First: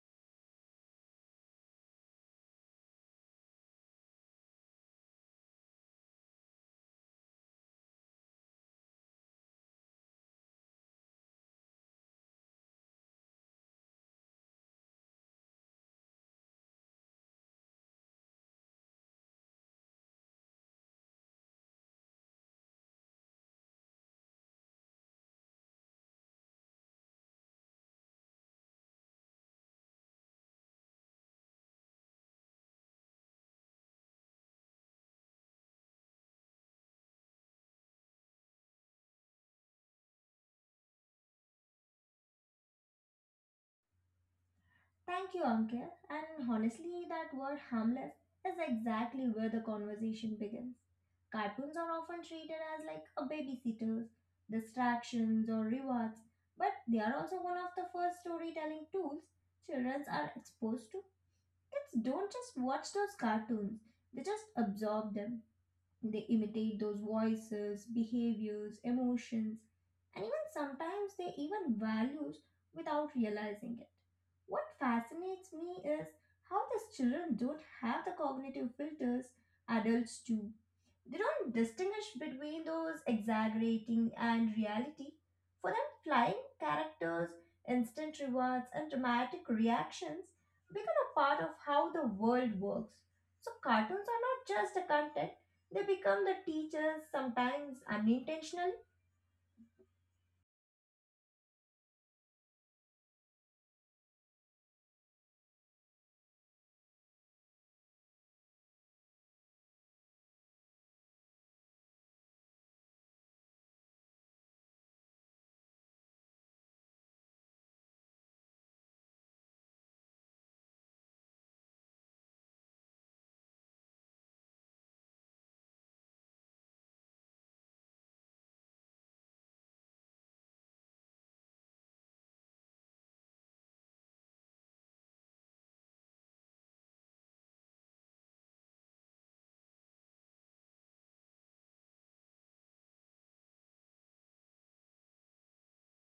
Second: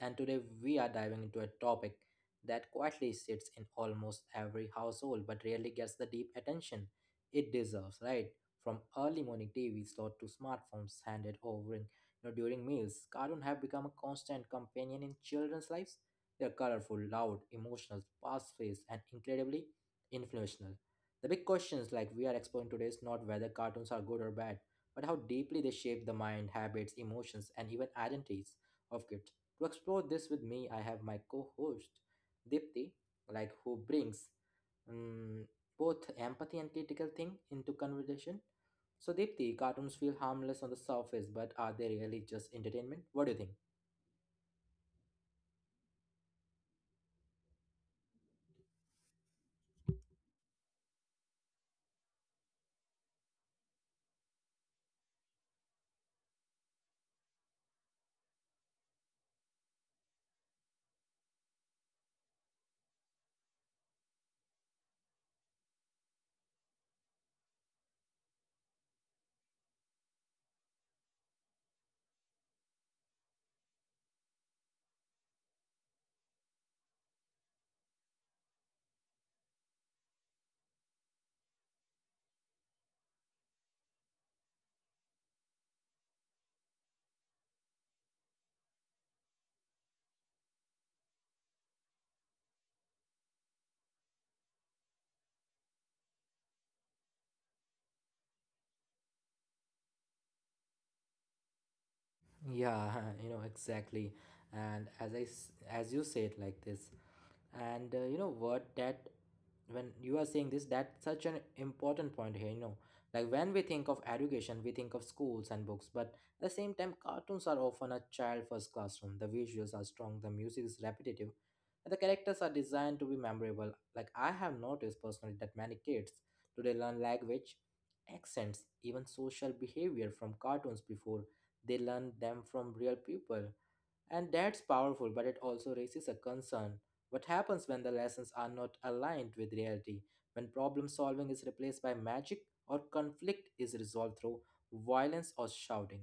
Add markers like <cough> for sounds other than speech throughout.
and today we are diving into a topic that quietly sits in almost every household but rarely gets the deep attention it deserves, right? From early morning TV slot to smartphones handed over in, during meals, cartoons have become a constant companion in children's lives. They're colorful, loud, emotional, fast-paced and incredibly influential. The big questions like we are exploring today is not whether cartoons are good or bad but how deeply they shape the mind, habits, emotions, and even identities of kids. To explore this with me, I have my co-host Dipti, like who brings um, both empathy and critical thing into conversation. So Dipti, cartoons feel harmless on the surface, but are they really just entertainment? What do you think? Thank you, Uncle. And honestly, that word harmless is exactly where the conversation begins. Cartoons are often treated as like a babysitters, distractions, or rewards, but they are also one of the first storytelling tools children are exposed to. Kids don't just watch those cartoons, they just absorb them. They imitate those voices, behaviors, emotions, and even sometimes they even values without realizing it. What fascinates me is how these children don't have the cognitive filters adults do. They don't distinguish between those exaggerating and reality. For them, flying characters, instant rewards, and dramatic reactions become a part of how the world works. So, cartoons are not just a content, they become the teachers, sometimes unintentionally. Yeah, <laughs> exactly. And as you said like this, and you know what that when you are saying this, that's such an important point here, like when we think of education we think of schools and books, but at the same time cartoons are often a child first classroom. The visuals are strong, the music is repetitive, and the characters are designed to be memorable. Like I have noticed personally that many kids today learn language, accents, even social behavior from cartoons before they learn them from real people. And that's powerful, but it also raises a concern. What happens when the lessons are not aligned with reality? When problem solving is replaced by magic or conflict is resolved through violence or shouting?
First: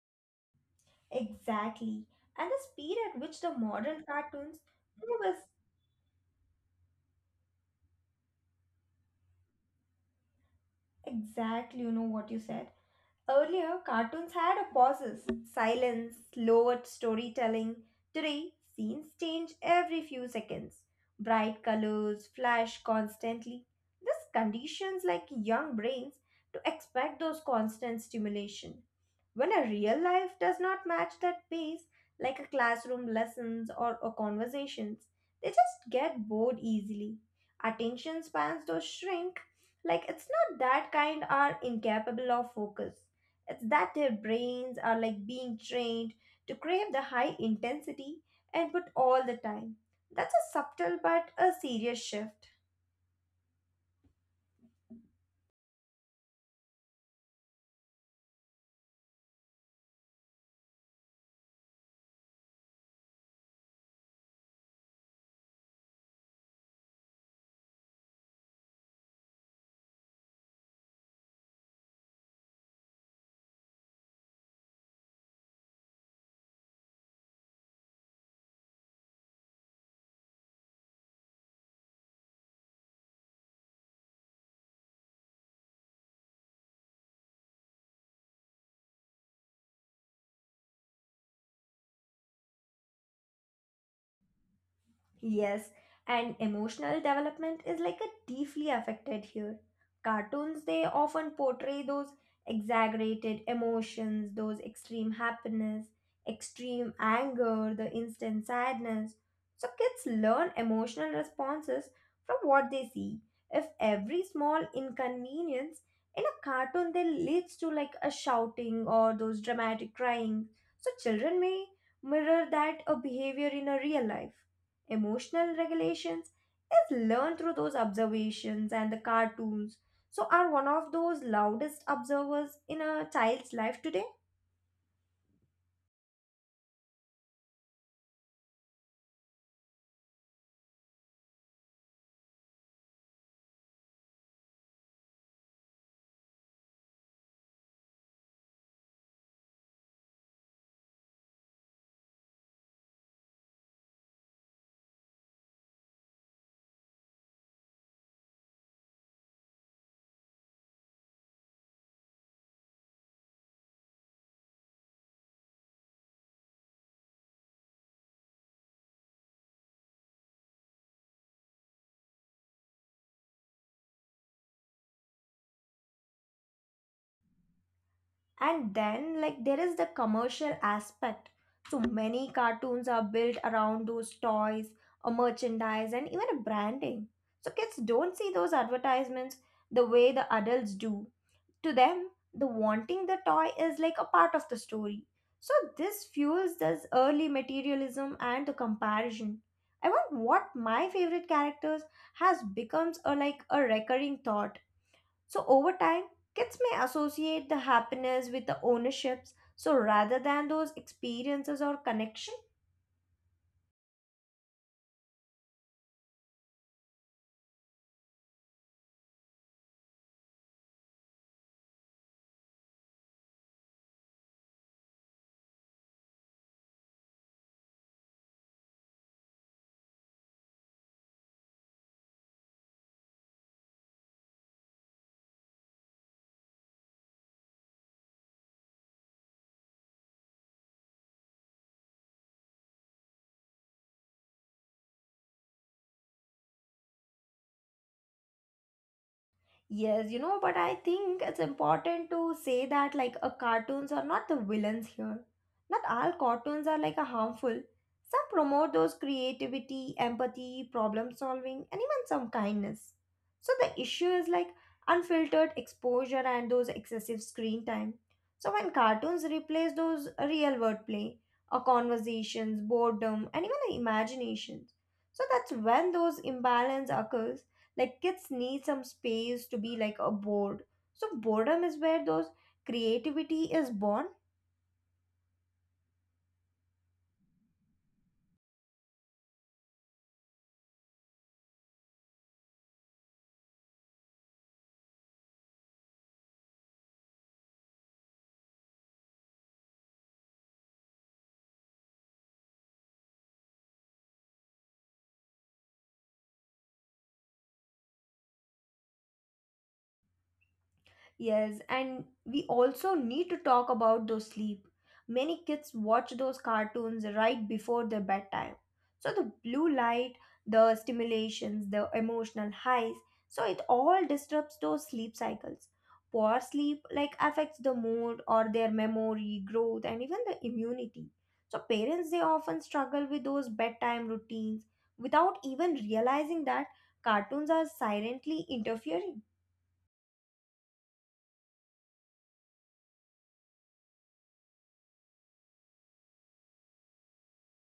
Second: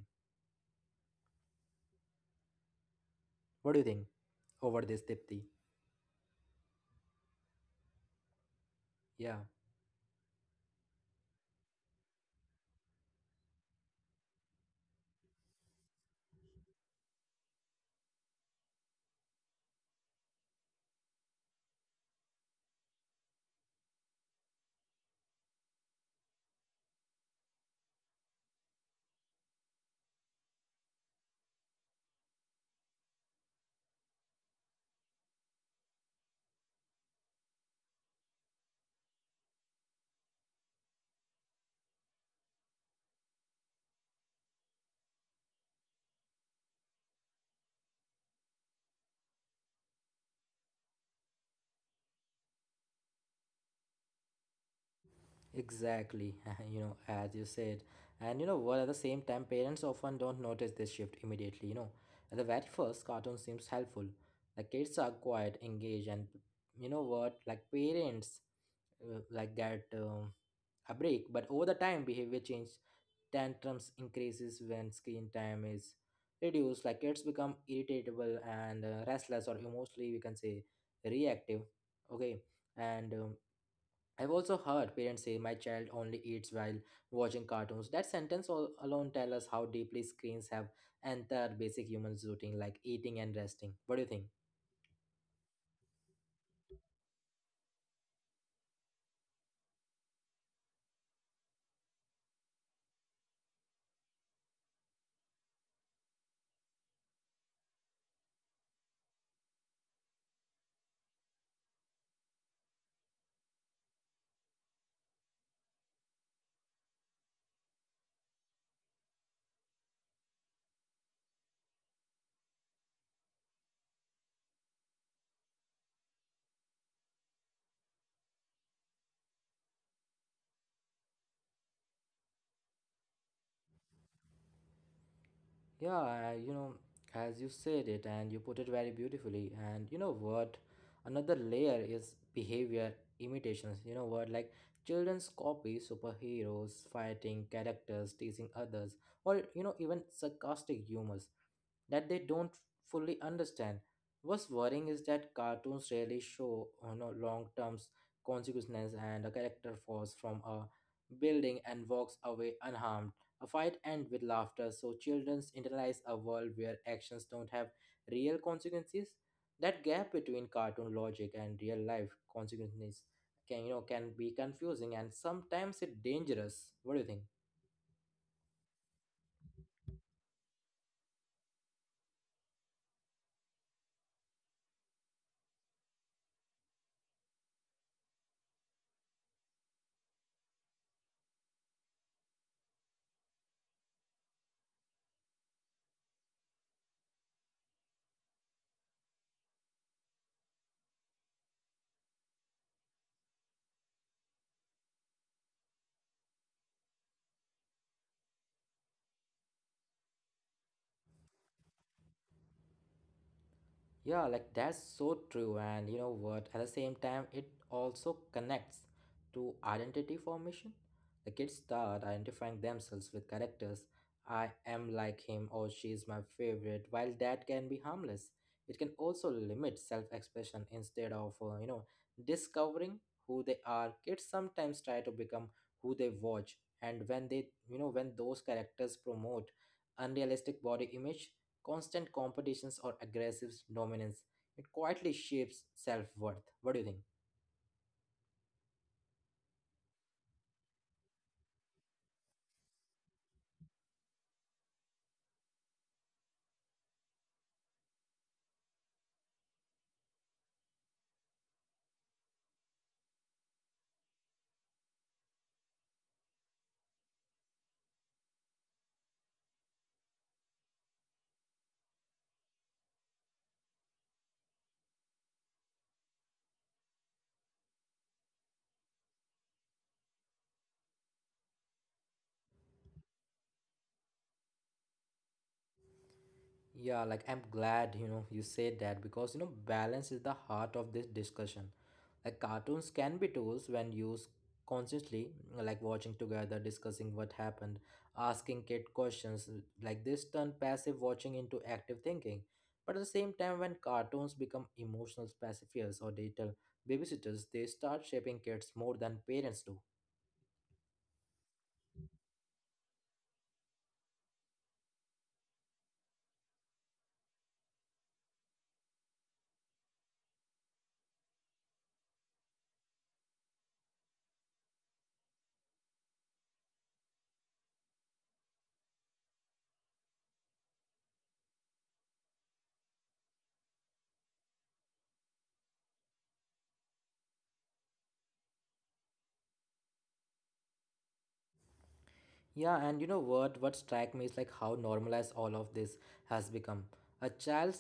Exactly. And the speed at which the What do you modern think cartoons over this, move is Dipti? Yeah, exactly, you know, what you said. Earlier, cartoons had a pauses, silence, slower storytelling. Today, scenes change every few seconds. Bright colors flash constantly. This conditions like young brains to expect those constant stimulation. When a real life does not match that pace, like a classroom lessons or conversations, they just get bored easily. Attention spans do shrink. Like it's not that kind are incapable of focus. It's that their brains are like being trained to crave the high intensity and put all the time. That's a subtle but a serious shift. exactly. <laughs> As you said. And you know what, at the same time, parents often don't notice this shift immediately. You know, at the very first, cartoon seems helpful. The kids are quiet, engaged, and you know what, like parents like that. A break, but over the time, behavior change tantrums increases when screen time is reduced. Like kids become irritable and restless or emotionally we can say reactive. Okay. And I've also heard parents say my child only eats while watching cartoons. That sentence alone tell us how deeply screens have entered basic human routine like eating and resting. What do you think? Yes, and emotional development is like a deeply affected here. Cartoons they often portray those exaggerated emotions, those extreme happiness, extreme anger, the instant sadness. So kids learn emotional responses from what they see. If every small inconvenience in a cartoon then leads to like a shouting or those dramatic crying, so children may mirror that a behavior in a real life. Emotional regulations is learned through those observations and the cartoons. So, are one of those loudest observers in a child's life today? Yeah, as you said it and you put it very beautifully. And you know what? Another layer is behavior imitations. You know what? Like children's copy superheroes, fighting characters, teasing others, or even sarcastic humors that they don't fully understand. What's worrying is that cartoons rarely show long-term consequences, and a character falls from a building and walks away unharmed. A fight ends with laughter, so children internalize a world where actions don't have real consequences. That gap between cartoon logic and real life consequences can you know can be confusing and sometimes it dangerous. What do you think? And then, like, there is the commercial aspect. So, many cartoons are built around those toys, or merchandise, and even a branding. So, kids don't see those advertisements the way the adults do. To them, the wanting the toy is like a part of the story. So this fuels this early materialism and the comparison. I want what my favorite characters has becomes a like a recurring thought. So over time, kids may associate the happiness with the ownerships. So rather than those experiences or connections. Yeah, like that's so true. And you know what? At the same time, it also connects to identity formation. The kids start identifying themselves with characters. I am like him or she is my favorite. While that can be harmless, it can also limit self expression instead of, discovering who they are. Kids sometimes try to become who they watch. And when they, you know, when those characters promote unrealistic body image, constant competitions or aggressive dominance, it quietly shapes self-worth. What do you think? Yes, you know, but I think it's important to say that like a cartoons are not the villains here. Not all cartoons are like a harmful. Some promote those creativity, empathy, problem solving, and even some kindness. So the issue is like unfiltered exposure and those excessive screen time. So when cartoons replace those real world play, or conversations, boredom, and even imaginations, so that's when those imbalance occurs like kids need some space to be like a bored so boredom is where those creativity is born. Yeah, like I'm glad you said that, because balance is the heart of this discussion. Like cartoons can be tools when used consciously, like watching together, discussing what happened, asking kid questions. Like this turn passive watching into active thinking, but at the same time when cartoons become emotional pacifiers or digital babysitters, they start shaping kids more than parents do. Yes, and we also need to talk about those sleep. Many kids watch those cartoons right before their bedtime. So the blue light, the stimulations, the emotional highs, so it all disrupts those sleep cycles. Poor sleep like affects the mood or their memory, growth and even the immunity. So parents they often struggle with those bedtime routines without even realizing that cartoons are silently interfering. Yeah, and you know what? What strike me is like how normalized all of this has become. A child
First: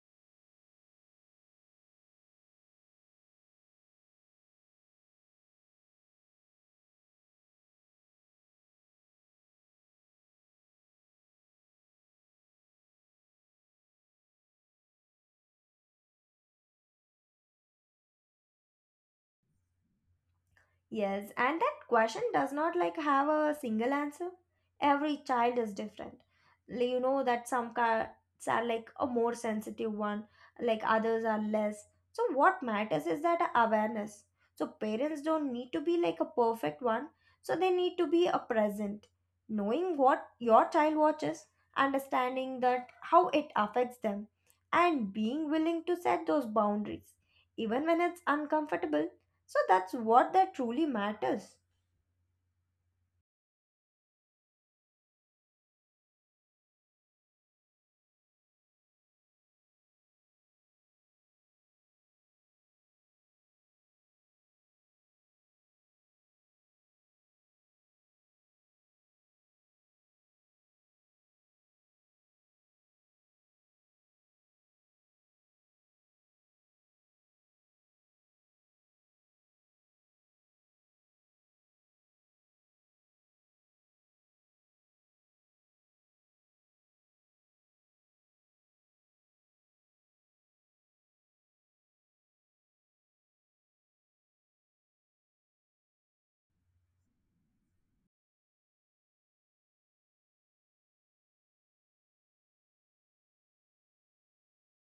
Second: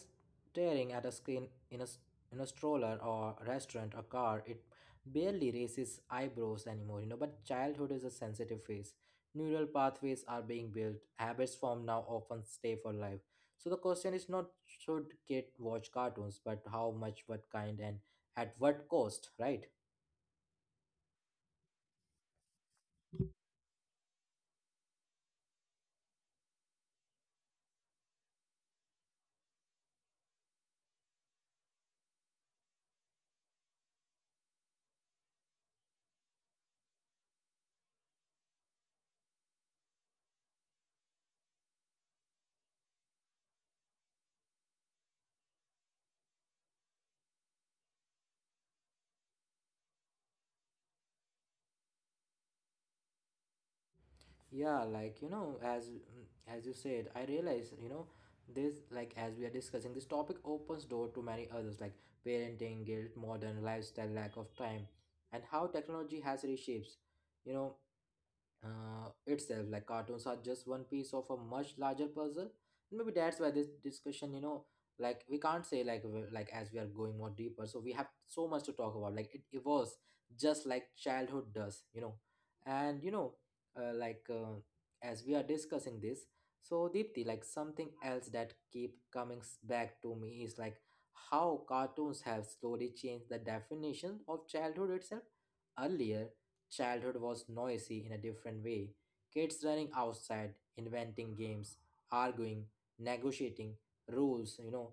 staring at a screen in a stroller or restaurant or car, it barely raises eyebrows anymore. You know, but childhood is a sensitive phase. Neural pathways are being built. Habits formed now often stay for life. So the question is not should kid watch cartoons, but how much, what kind, and at what cost, right? Yes, and that question does not like have a single answer. Every child is different. Like, you know that some kids are like a more sensitive one, like others are less. So what matters is that awareness. So parents don't need to be like a perfect one. So they need to be a present, knowing what your child watches, understanding that how it affects them, and being willing to set those boundaries, even when it's uncomfortable so that's what that truly matters. Yeah, like you know as you said, I realize this, like as we are discussing this topic opens door to many others, like parenting guilt, modern lifestyle, lack of time, and how technology has reshapes, you know itself. Like cartoons are just one piece of a much larger puzzle. Maybe that's why this discussion, you know, like we can't say, like like as we are going more deeper, so we have so much to talk about. Like it evolves just like childhood does. And like as we are discussing this, so Deepthi, like something else that keep coming back to me is like how cartoons have slowly changed the definition of childhood itself. Earlier, childhood was noisy in a different way. Kids running outside, inventing games, arguing, negotiating rules,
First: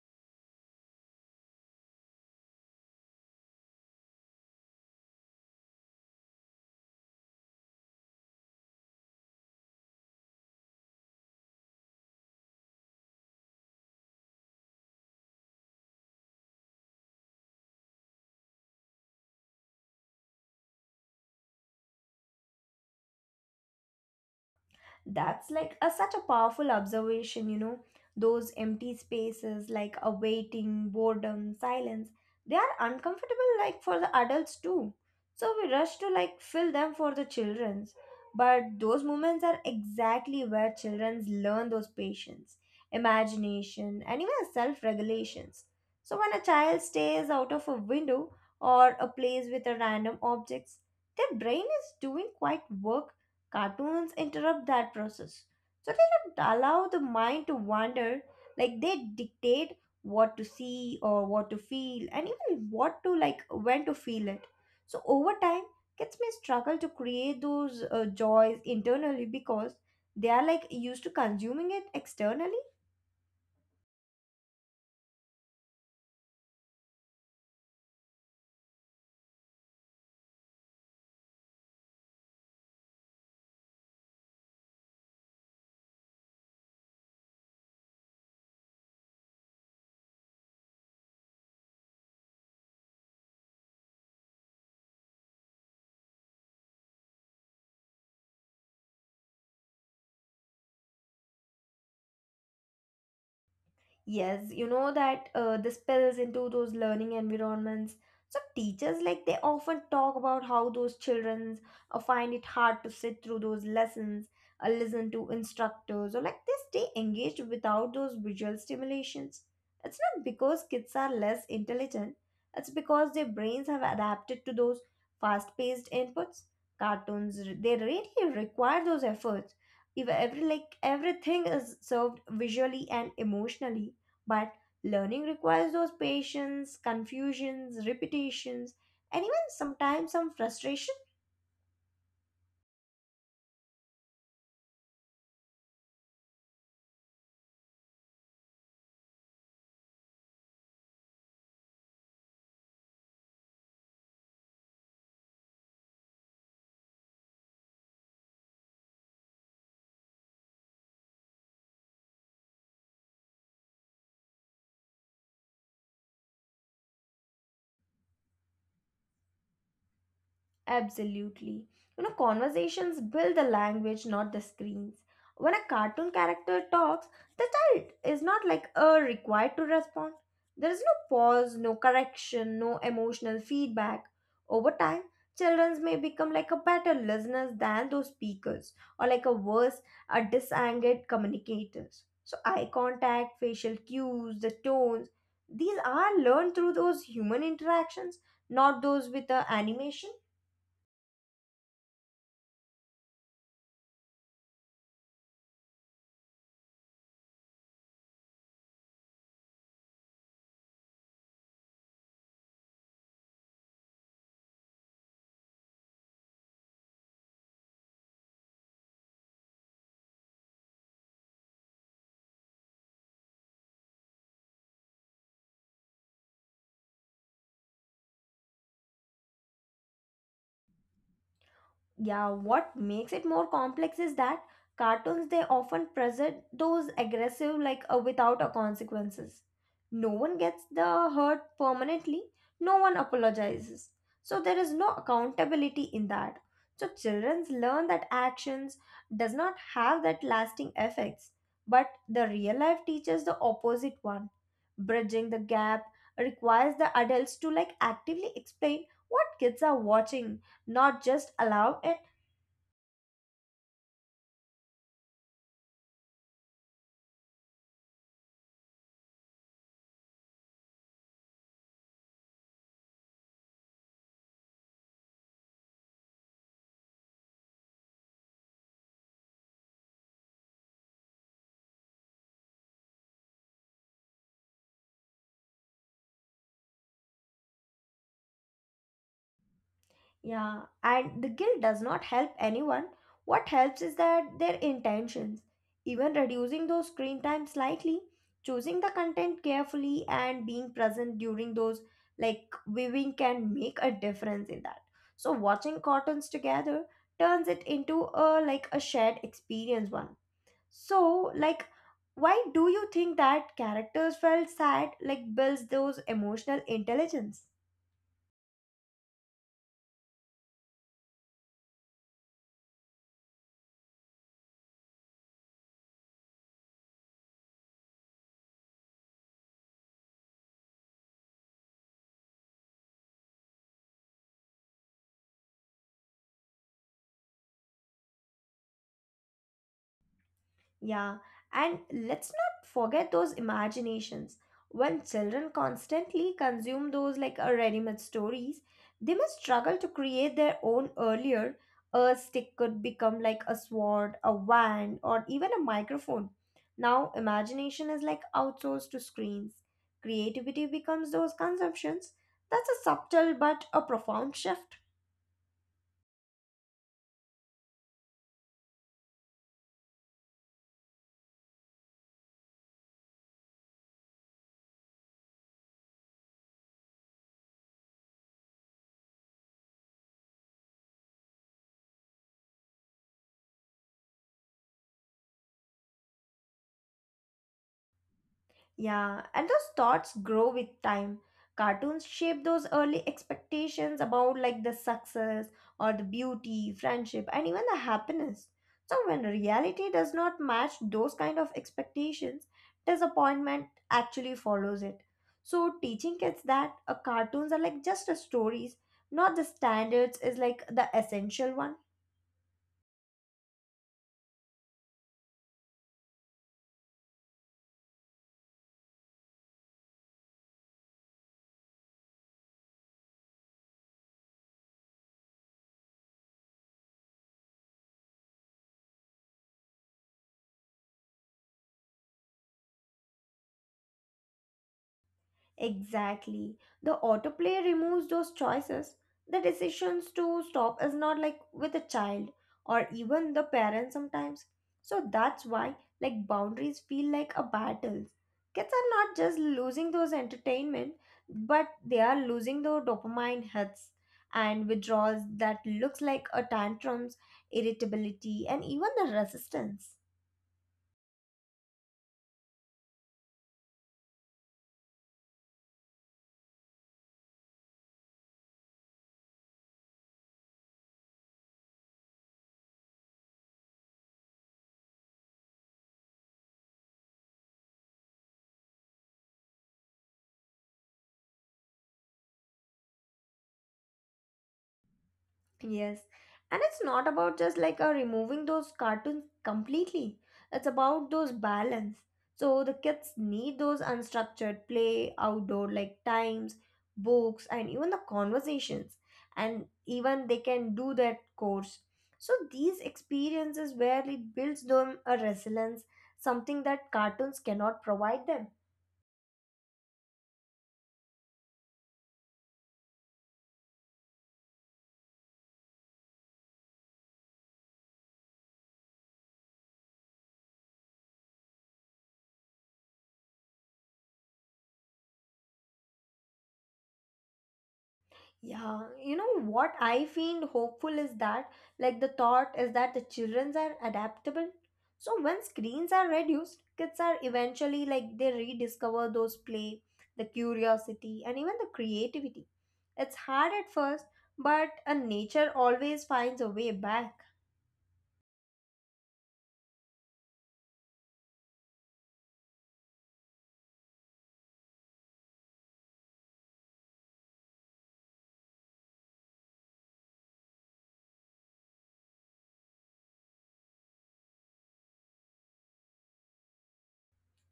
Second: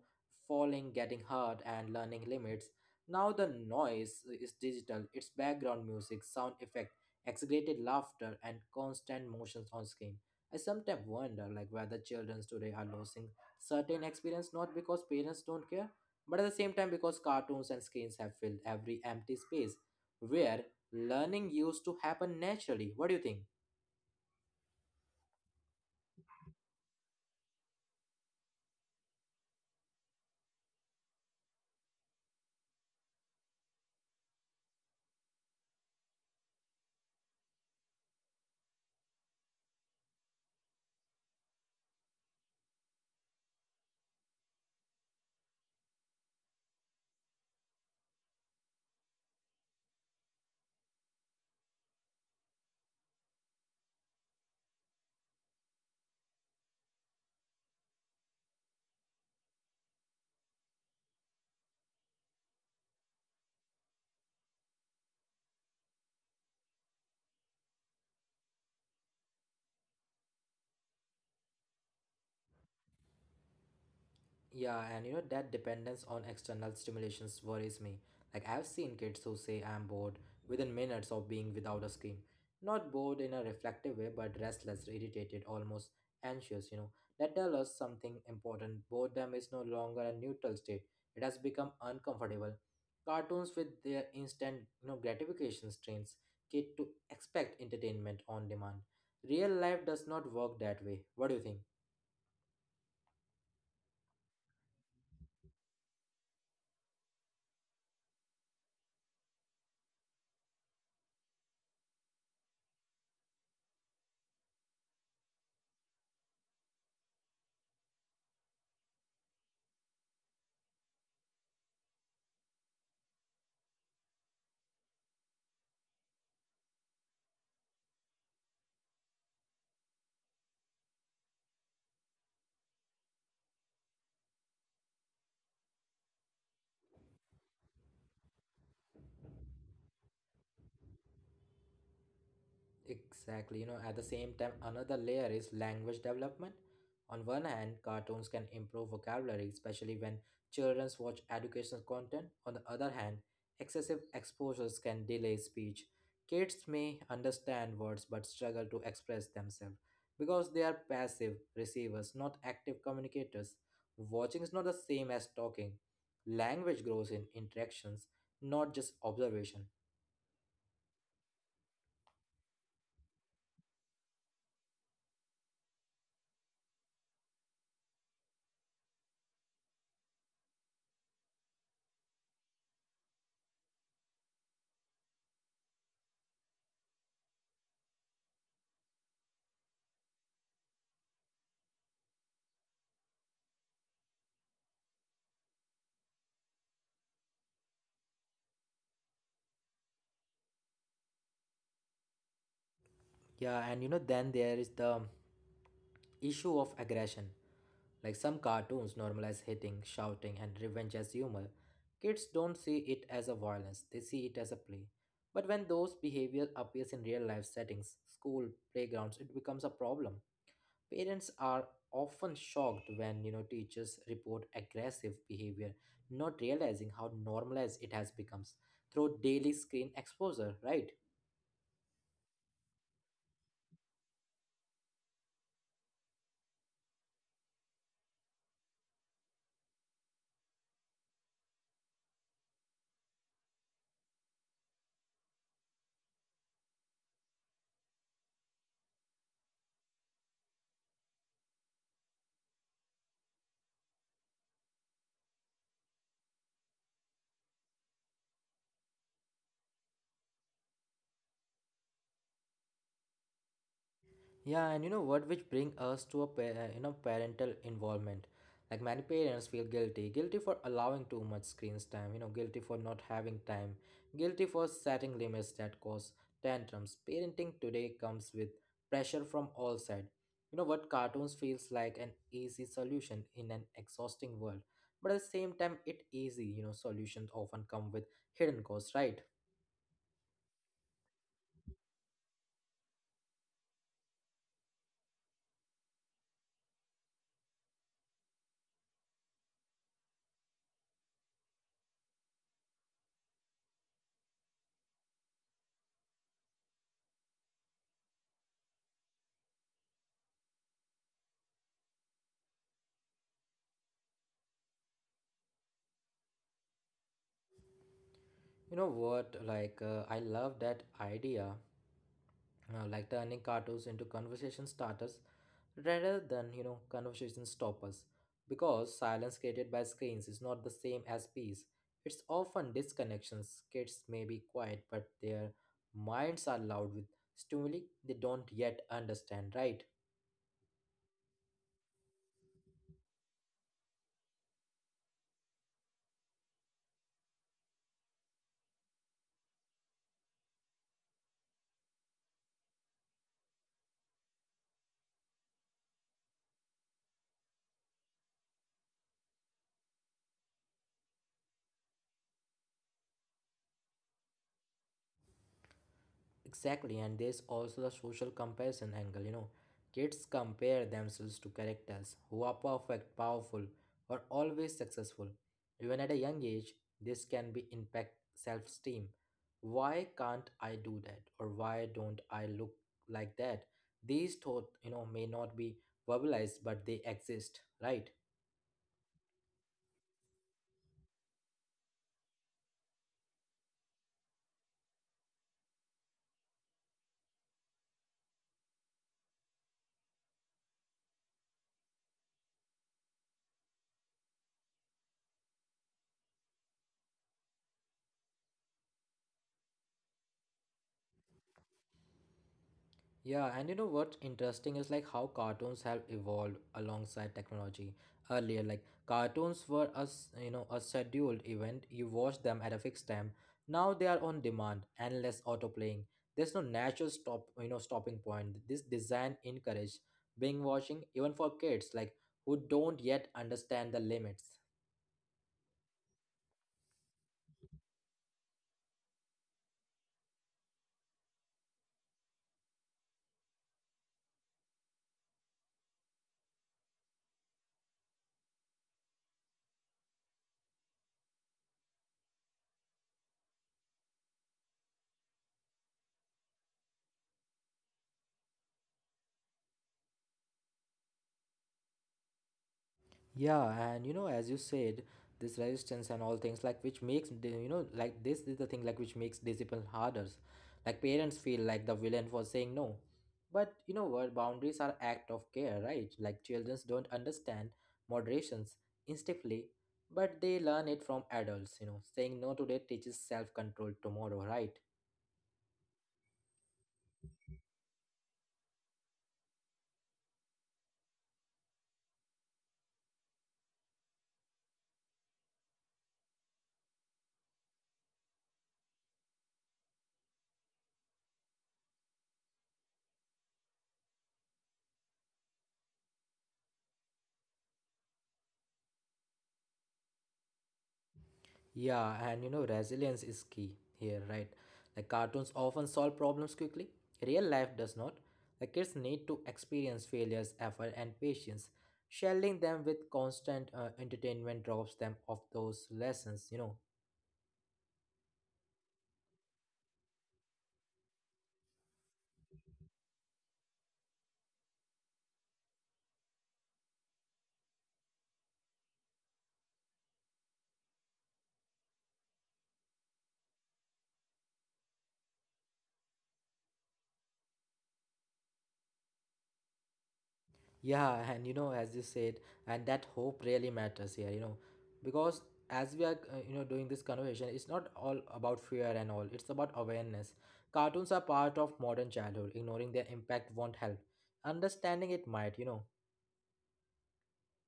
falling, getting hurt, and learning limits. Now the noise is digital. It's background music, sound effect, exaggerated laughter, and constant motions on screen. I sometimes wonder, like, whether children today are losing certain experience not because parents don't care, but at the same time because cartoons and screens have filled every empty space where learning used to happen naturally. What do you think? That's like a, such a powerful observation, you know. Those empty spaces, like a waiting, boredom, silence, they are uncomfortable, like for the adults too. So we rush to like fill them for the childrens. But those moments are exactly where childrens learn those patience, imagination, and even self regulations. So when a child stares out of a window or a plays with a random objects, their brain is doing quite work. Cartoons interrupt that process. So they don't allow the mind to wander, like they dictate what to see or what to feel and even what to like when to feel it. So over time, kids may struggle to create those joys internally because they are like used to consuming it externally. Yeah, and that dependence on external stimulations worries me. Like, I've seen kids who say, I'm bored within minutes of being without a screen. Not bored in a reflective way, but restless, irritated, almost anxious. That tells us something important. Boredom is no longer a neutral state, it has become uncomfortable. Cartoons with their instant, gratification strains kid to expect entertainment on demand. Real life does not work that way. What do you think? Yes, you know that this spills into those learning environments. So teachers like they often talk about how those children find it hard to sit through those lessons, listen to instructors, or like they stay engaged without those visual stimulations. It's not because kids are less intelligent. It's because their brains have adapted to those fast-paced inputs. Cartoons they really require those efforts. If every like everything is served visually and emotionally but learning requires those patience, confusions, repetitions, and even sometimes some frustration. Exactly, at the same time, another layer is language development. On one hand, cartoons can improve vocabulary, especially when children watch educational content. On the other hand, excessive exposures can delay speech. Kids may understand words but struggle to express themselves because they are passive receivers, not active communicators. Watching is not the same as talking. Language grows in interactions, not just observation. Absolutely. You know, conversations build the language, not the screens. When a cartoon character talks, the child is not like a required to respond. There is no pause, no correction, no emotional feedback. Over time, children may become like a better listeners than those speakers, or like a worse, a disangered communicators. So eye contact, facial cues, the tones, these are learned through those human interactions, not those with the animation. Yeah, and then there is the issue of aggression. Like some cartoons normalize hitting, shouting, and revenge as humor, kids don't see it as a violence, they see it as a play. But when those behavior appears in real life settings, school, playgrounds, it becomes a problem. Parents are often shocked when teachers report aggressive behavior, not realizing how normalized it has become through daily screen exposure, right? Yeah, what makes it more complex is that cartoons they often present those aggressive like without a consequences, no one gets the hurt permanently, no one apologizes, so there is no accountability in that. So children learn that actions does not have that lasting effects, but the real life teaches the opposite one. Bridging the gap requires the adults to like actively explain what kids are watching, not just allow it. Yeah, and you know what, which bring us to a parental involvement. Like many parents feel guilty, guilty for allowing too much screen time, guilty for not having time, guilty for setting limits that cause tantrums. Parenting today comes with pressure from all sides. You know what, cartoons feels like an easy solution in an exhausting world, but at the same time, it easy. You know, solutions often come with hidden costs, right? Yeah, and the guilt does not help anyone. What helps is that their intentions, even reducing those screen time slightly, choosing the content carefully and being present during those like viewing can make a difference in that. So watching cartoons together turns it into a like a shared experience one, so like why do you think that characters felt sad like builds those emotional intelligence. You know what, like I love that idea, like turning cartoons into conversation starters rather than conversation stoppers, because silence created by screens is not the same as peace. It's often disconnections. Kids may be quiet, but their minds are loud with stimuli they don't yet understand, right? Yeah, and let's not forget those imaginations. When children constantly consume those like ready-made stories, they must struggle to create their own earlier. A stick could become like a sword, a wand, or even a microphone. Now, imagination is like outsourced to screens. Creativity becomes those consumptions. That's a subtle but a profound shift. Exactly, and there's also the social comparison angle. Kids compare themselves to characters who are perfect, powerful, or always successful. Even at a young age, this can be impact self-esteem. Why can't I do that? Or why don't I look like that? These thoughts, may not be verbalized, but they exist, right? Yeah, and those thoughts grow with time. Cartoons shape those early expectations about like the success or the beauty, friendship, and even the happiness. So when reality does not match those kind of expectations, disappointment actually follows it. So teaching kids that cartoons are like just a stories, not the standards is like the essential one. Yeah, and you know what's interesting is like how cartoons have evolved alongside technology. Earlier, like cartoons were a scheduled event. You watched them at a fixed time. Now they are on demand, endless autoplaying. There's no natural stopping point. This design encourage binge watching even for kids like who don't yet understand the limits. Exactly. The autoplay removes those choices. The decisions to stop is not like with a child or even the parent sometimes. So that's why like boundaries feel like a battle. Kids are not just losing those entertainment, but they are losing the dopamine hits and withdrawals that looks like a tantrums, irritability, and even the resistance. Yeah, and as you said, this resistance and all things, like which makes this is the thing, like which makes discipline harder. Like parents feel like the villain for saying no, but you know what? Boundaries are act of care, right? Like children don't understand moderations instinctively, but they learn it from adults. Saying no today teaches self control tomorrow, right? Yes. And it's not about just like removing those cartoons completely. It's about those balance. So the kids need those unstructured play, outdoor like times, books, and even the conversations. And even they can do that course. So these experiences where it builds them a resilience, something that cartoons cannot provide them. Yeah, and resilience is key here, right? Like cartoons often solve problems quickly. Real life does not. The kids need to experience failures, effort, and patience. Shielding them with constant entertainment drops them off those lessons. Yeah, you know what I feel hopeful is that, like, the thought is that the children are adaptable. So, when screens are reduced, kids are eventually like they rediscover those play, the curiosity, and even the creativity. It's hard at first, but a nature always finds a way back. Yeah, as you said, and that hope really matters here, because as we are, doing this conversation, it's not all about fear and all, it's about awareness. Cartoons are part of modern childhood, ignoring their impact won't help. Understanding it might.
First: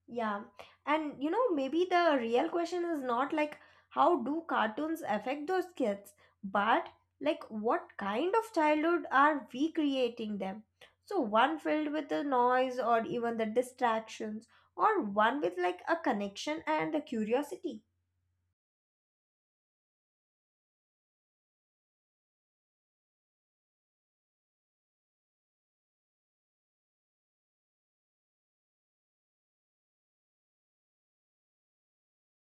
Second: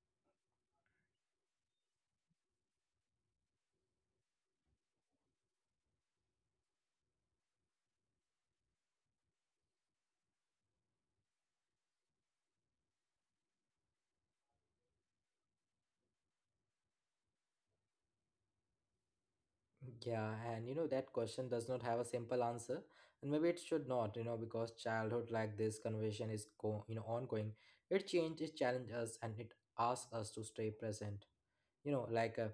Yeah. And you know, maybe the real question is not like how do cartoons affect those kids, but like what kind of childhood are we creating them? So, one filled with the noise or even the distractions, or one with like a connection and the curiosity. Yeah, that question does not have a simple answer, and maybe it should not, because childhood like this conversation is ongoing. It changes, it challenges, and it asks us to stay present. you know like uh,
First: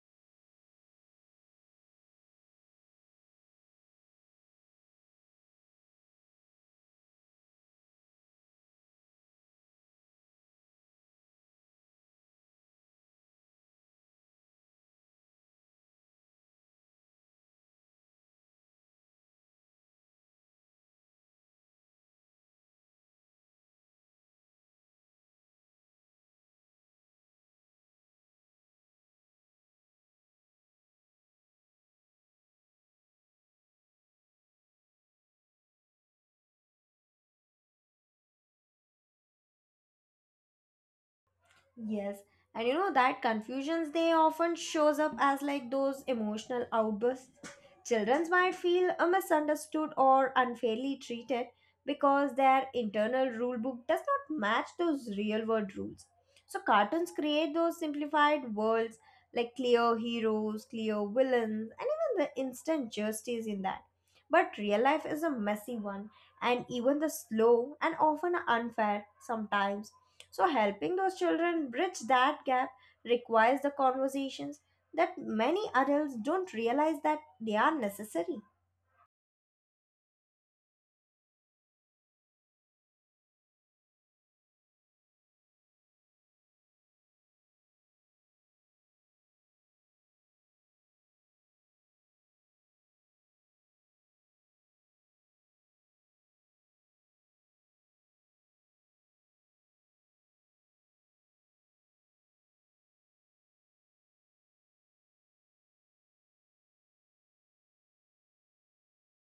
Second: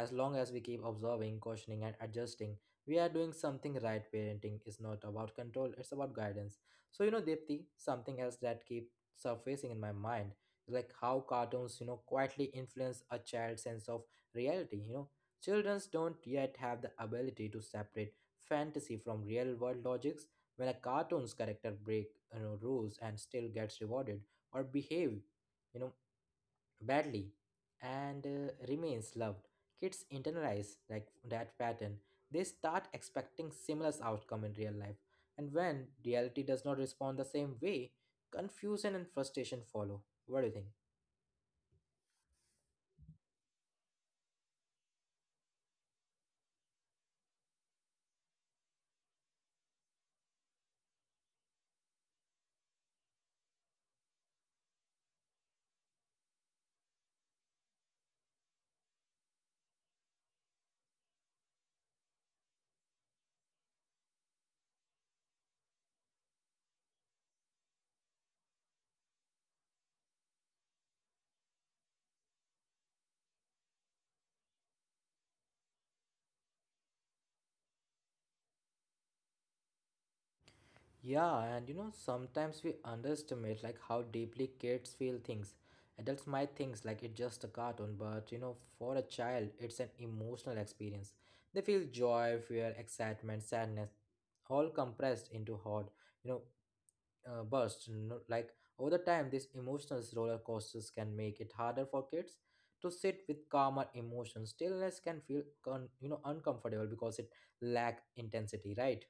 as long as we keep observing, cautioning, and adjusting, we are doing something right. Parenting is not about control, it's about guidance. So Dipti, something else that keep surfacing in my mind is like how cartoons quietly influence a child's sense of reality. Children don't yet have the ability to separate fantasy from real world logics. When a cartoon's character break rules and still gets rewarded, or behave you know badly, and remains loved, kids internalize like that pattern. They start expecting similar outcome in real life, and when reality does not respond the same way, confusion and frustration follow. What do you think? Yes, and you know that confusions they often shows up as like those emotional outbursts. Children might feel misunderstood or unfairly treated because their internal rule book does not match those real world rules. So cartoons create those simplified worlds like clear heroes, clear villains, and even the instant justice in that. But real life is a messy one, and even the slow and often unfair sometimes so, helping those children bridge that gap requires the conversations that many adults don't realize that they are necessary. Yeah, and you know sometimes we underestimate like how deeply kids feel things. Adults might think like it's just a cartoon, but for a child it's an emotional experience. They feel joy, fear, excitement, sadness, all compressed into hot you know bursts. Like over the time, these emotional roller coasters can make it harder for kids to sit with calmer emotions. Stillness can feel uncomfortable because it lack intensity, right?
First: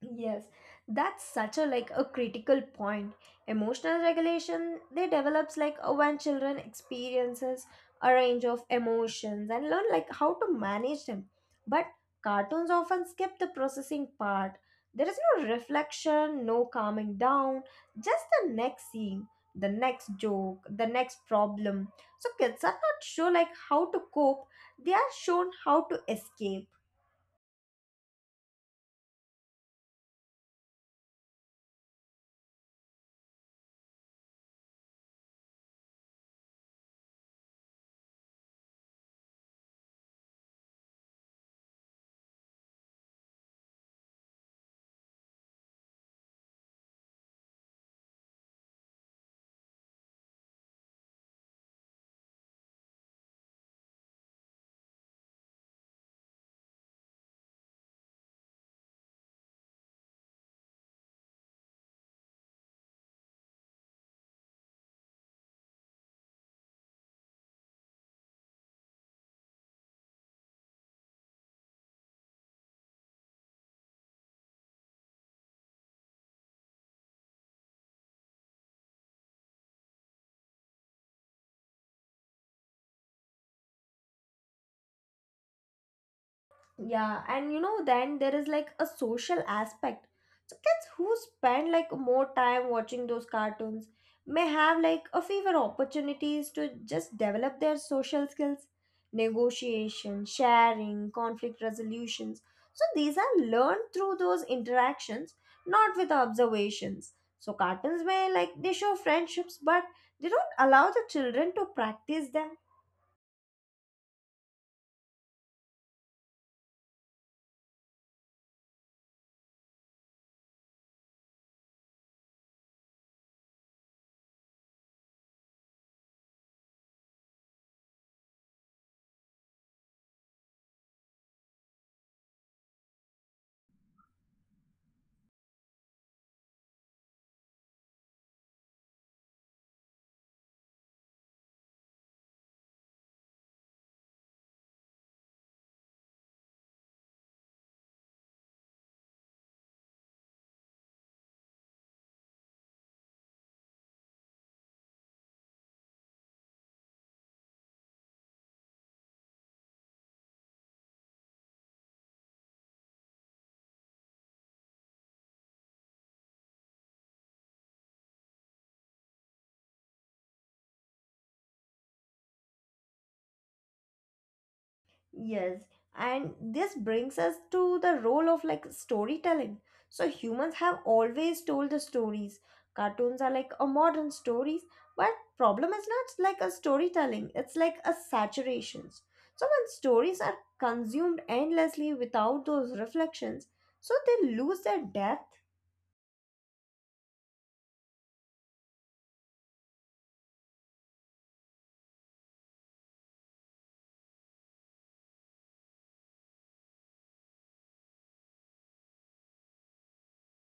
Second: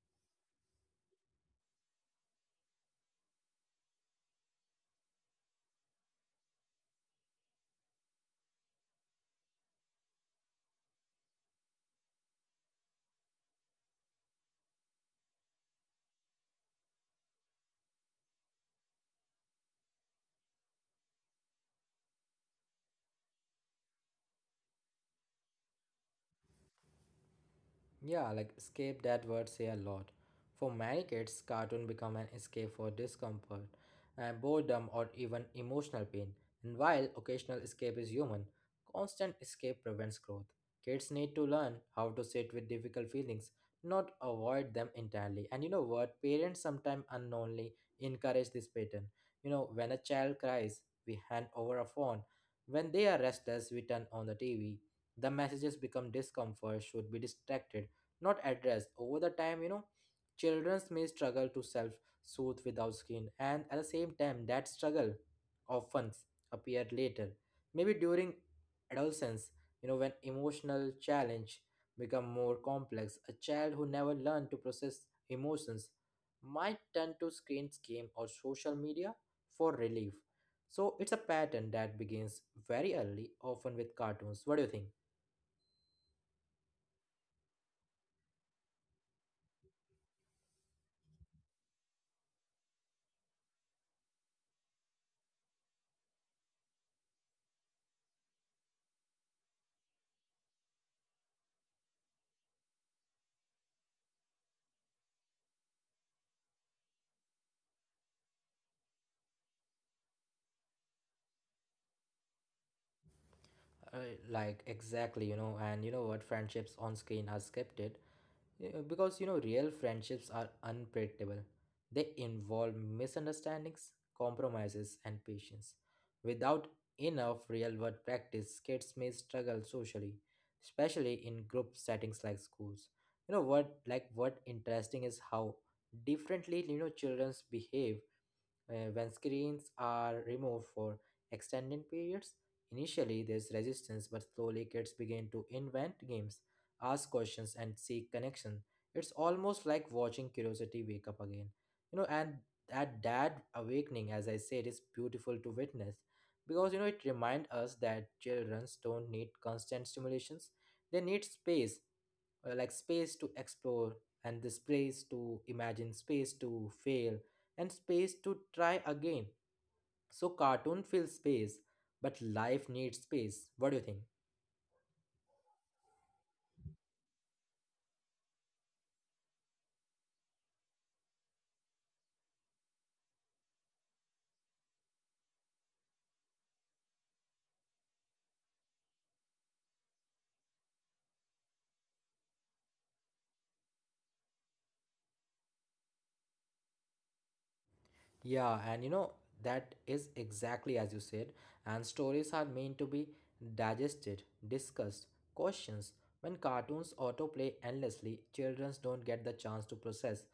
Yes, that's such a like a critical point. Emotional regulation they develops like when children experiences a range of emotions and learn like how to manage them. But cartoons often skip the processing part. There is no reflection, no calming down, just the next scene, the next joke, the next problem. So kids are not sure like how to cope. They are shown how to escape. Yeah, like escape, that word say a lot. For many kids, cartoon become an escape for discomfort, boredom, or even emotional pain. And while occasional escape is human, constant escape prevents growth. Kids need to learn how to sit with difficult feelings, not avoid them entirely. And you know what? Parents sometimes unknowingly encourage this pattern. When a child cries, we hand over a phone. When they are restless, we turn on the TV. The messages become discomfort should be distracted, not addressed. Over the time, children may struggle to self soothe without screen, and at the same time that struggle often appear later, maybe during adolescence, when emotional challenge become more complex. A child who never learned to process emotions might turn to screens, game, or social media for relief. So it's a pattern that begins very early, often with cartoons. What do you think? Yeah, and you know, then there is like a social aspect. So kids who spend like more time watching those cartoons may have like a fewer opportunities to just develop their social skills, negotiation, sharing, conflict resolutions. So these are learned through those interactions, not with observations. So cartoons may like they show friendships, but they don't allow the children to practice them. Uh, like exactly, and you know what, friendships on screen are scripted, because real friendships are unpredictable. They involve misunderstandings, compromises, and patience. Without enough real world practice, kids may struggle socially, especially in group settings like schools. You know what, like what interesting is how differently childrens behave when screens are removed for extended periods. Initially there's resistance, but slowly kids begin to invent games, ask questions, and seek connection. It's almost like watching curiosity wake up again. You know, and that awakening, as I said, is beautiful to witness because it reminds us that children don't need constant stimulations; they need space, like space to explore, and the space to imagine, space to fail, and space to try again. So cartoon fills space, but life needs space. What do you think? Yes, and this brings us to the role of like storytelling. So humans have always told the stories. Cartoons are like a modern stories, but problem is not like a storytelling. It's like a saturations. So when stories are consumed endlessly without those reflections, so they lose their depth. Yeah, that is exactly as you said. And stories are meant to be digested, discussed, questions. When cartoons autoplay endlessly, children don't get the chance to process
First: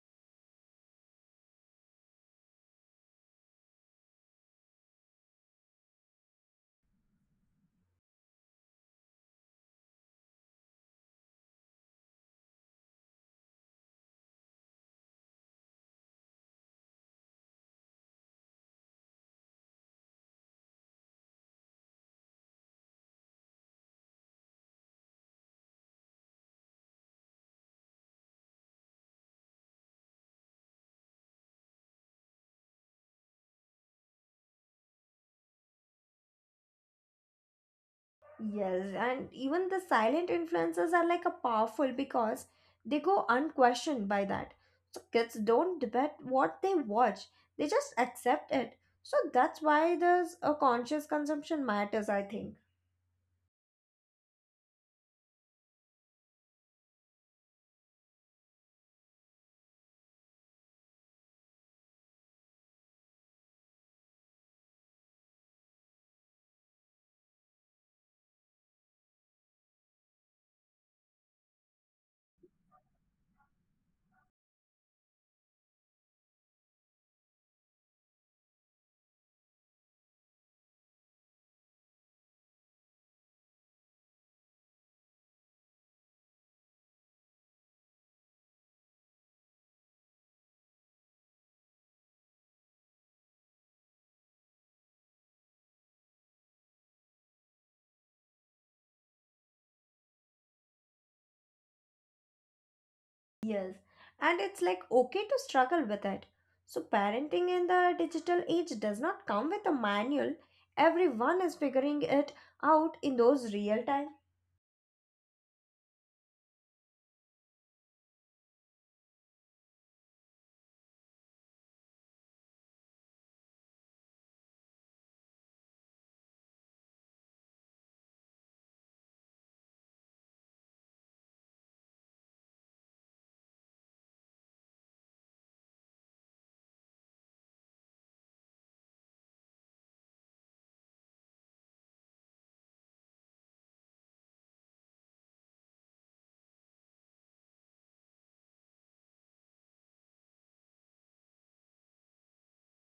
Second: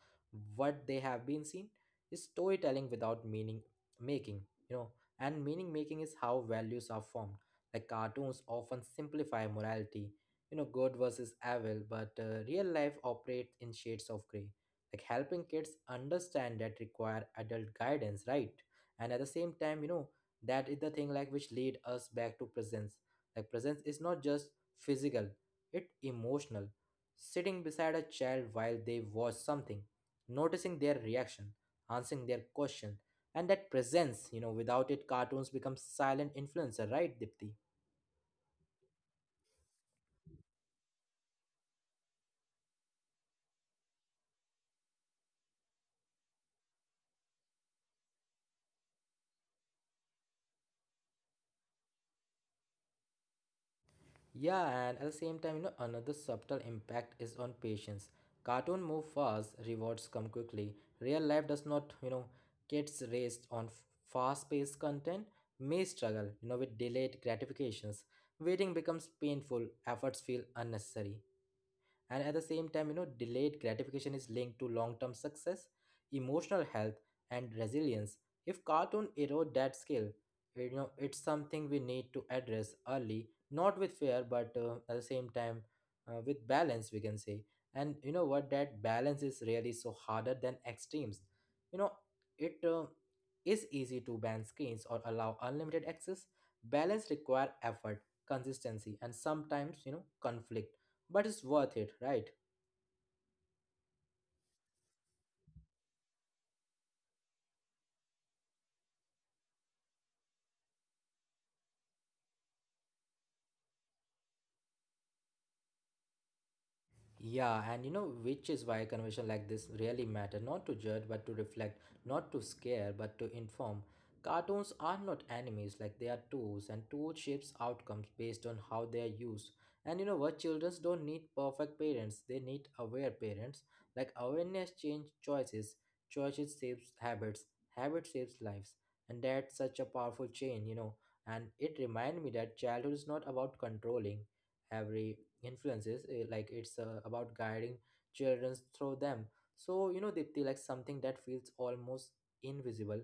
what they have been seen. Is storytelling without meaning making, you know, and meaning making is how values are formed. Like cartoons often simplify morality, good versus evil, but real life operates in shades of gray. Like helping kids understand that require adult guidance, right? And at the same time, that is the thing like which lead us back to presence. Like presence is not just physical, it emotional. Sitting beside a child while they watch something, noticing their reaction, answering their question. And that presence, without it cartoons become silent influencer, right Dipti? Yes, and even the silent influences are like a powerful because they go unquestioned by that. So kids don't debate what they watch, they just accept it. So that's why there's a conscious consumption matters, I think. Yeah, and at the same time, another subtle impact is on patience. Cartoon move fast, rewards come quickly. Real life does not. Kids raised on fast-paced content may struggle, with delayed gratifications. Waiting becomes painful, efforts feel unnecessary. And at the same time, delayed gratification is linked to long term success, emotional health, and resilience. If cartoon erode that skill, it's something we need to address early, not with fear, but at the same time, with balance, we can say. And you know what, that balance is really so harder than extremes. You know it is easy to ban screens or allow unlimited access. Balance require effort, consistency, and sometimes, conflict. But it's worth it, right? Yes, and it's like okay to struggle with it. So parenting in the digital age does not come with a manual. Everyone is figuring it out in those real time. Yeah, and which is why conversation like this really matter, not to judge but to reflect, not to scare but to inform. Cartoons are not enemies, like they are tools, and tools shapes outcomes based on how they are used. And you know what, children don't need perfect parents, they need aware parents. Like awareness change choices, choices shapes habits, habits shapes lives. And that's such a powerful chain. And it remind me that childhood is not about controlling every influences, eh, like it's about guiding children through them. So they like something that feels almost invisible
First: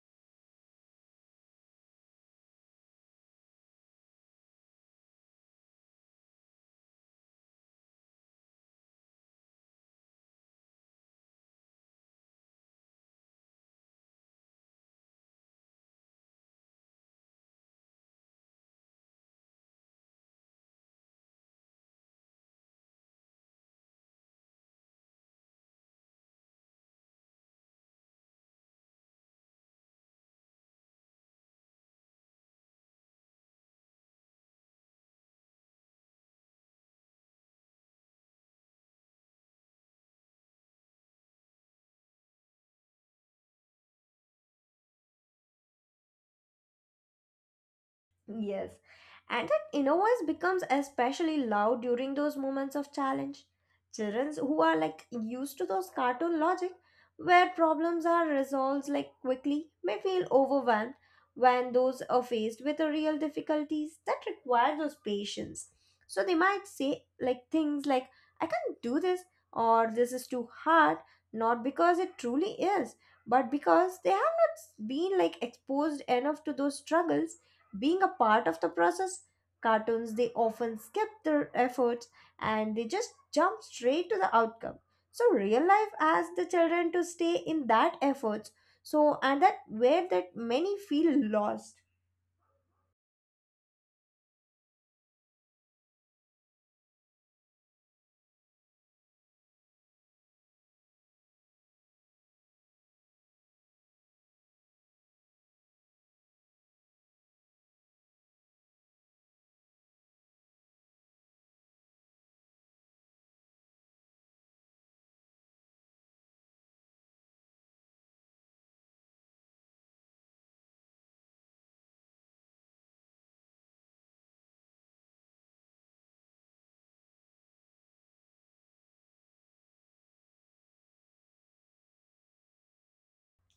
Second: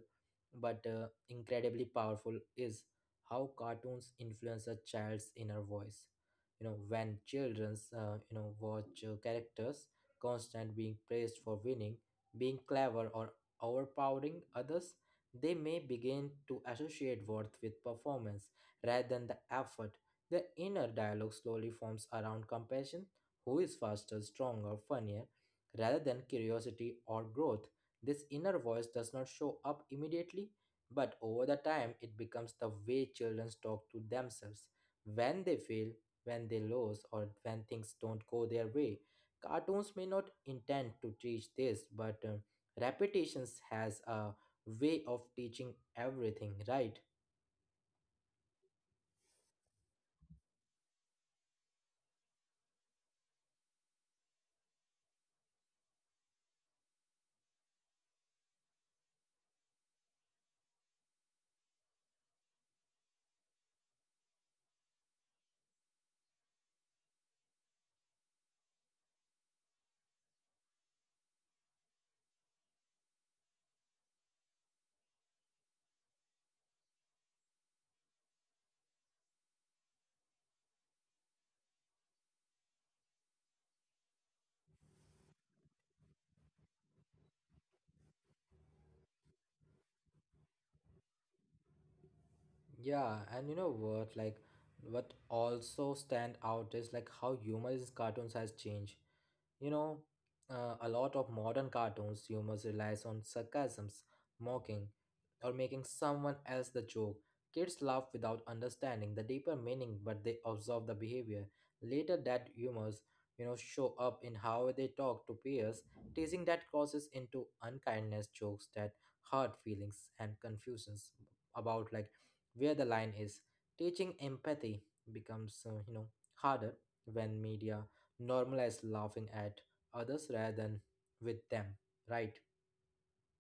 but incredibly powerful is how cartoons influence a child's inner voice. You know when children's you know watch characters constant being praised for winning, being clever, or overpowering others, they may begin to associate worth with performance rather than the effort. The inner dialogue slowly forms around compassion, who is faster, stronger, funnier, rather than curiosity or growth. This inner voice does not show up immediately, but over the time it becomes the way children talk to themselves when they fail, when they lose, or when things don't go their way. Cartoons may not intend to teach this, but repetitions has a way of teaching everything, right? Yes, and that inner voice becomes especially loud during those moments of challenge. Children who are like used to those cartoon logic where problems are resolved like quickly may feel overwhelmed when those are faced with the real difficulties that require those patience. So they might say like things like I can't do this or this is too hard, not because it truly is, but because they have not been like exposed enough to those struggles being a part of the process. Cartoons, they often skip their efforts and they just jump straight to the outcome. So real life asks the children to stay in that efforts. So and that where that many feel lost. Yeah, and you know what? Like, what also stand out is like how humor in cartoons has changed. You know, a lot of modern cartoons humors relies on sarcasms, mocking, or making someone else the joke. Kids laugh without understanding the deeper meaning, but they observe the behavior. Later, that humors, show up in how they talk to peers, teasing that causes into unkindness, jokes that hurt feelings, and confusions about like where the line is. Teaching empathy becomes, harder when media normalize laughing at others rather than with them, right?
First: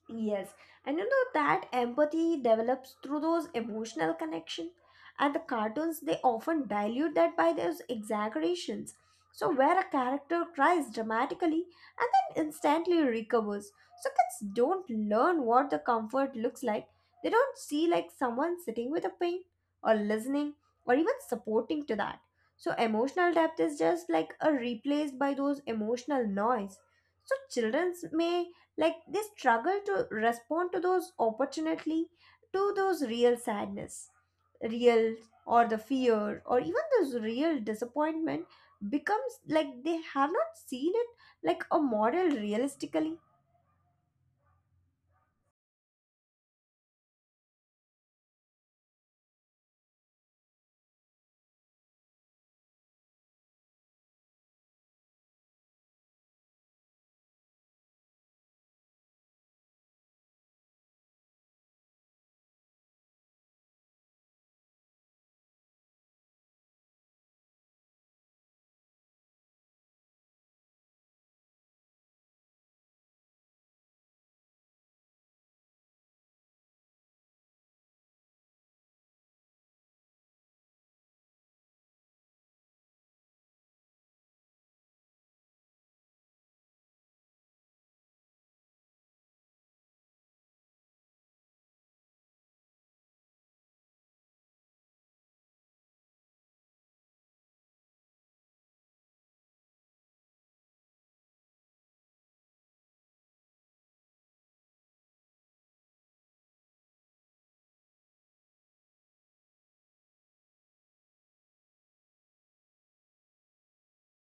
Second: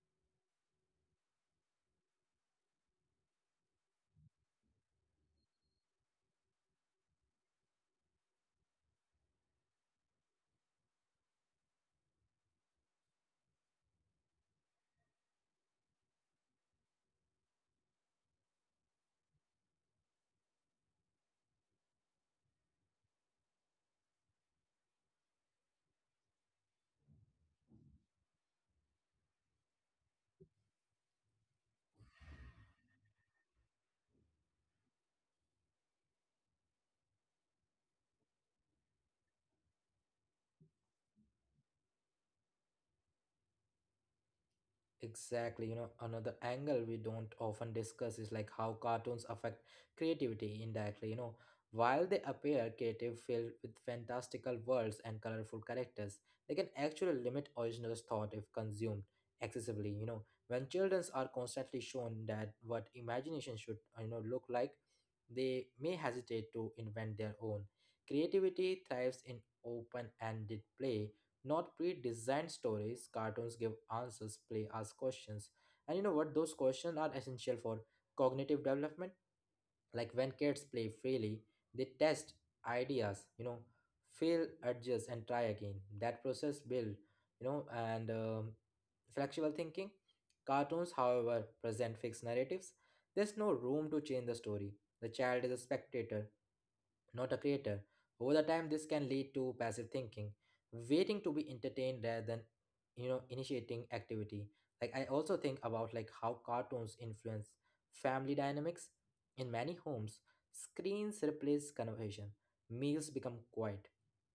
Yes, and you know that empathy develops through those emotional connection, and the cartoons they often dilute that by those exaggerations. So where a character cries dramatically and then instantly recovers, so kids don't learn what the comfort looks like. They don't see like someone sitting with a pain or listening or even supporting to that. So emotional depth is just like a replaced by those emotional noise. So childrens may like they struggle to respond to those opportunity to those real sadness, real or the fear or even those real disappointment becomes like they have not seen it like a model realistically. Exactly, another angle we don't often discuss is like how cartoons affect creativity indirectly. You know, while they appear creative, filled with fantastical worlds and colorful characters, they can actually limit original thought if consumed excessively. You know, when children are constantly shown that what imagination should, look like, they may hesitate to invent their own. Creativity thrives in open-ended play, not pre-designed stories. Cartoons give answers, play asks questions. And what, those questions are essential for cognitive development. Like when kids play freely, they test ideas, fail, adjust, and try again. That process build, you know and flexible thinking. Cartoons however present fixed narratives, there's no room to change the story. The child is a spectator, not a creator. Over the time this can lead to passive thinking, waiting to be entertained rather than initiating activity. Like I also think about like how cartoons influence family dynamics. In many homes, screens replace conversation, meals become quiet,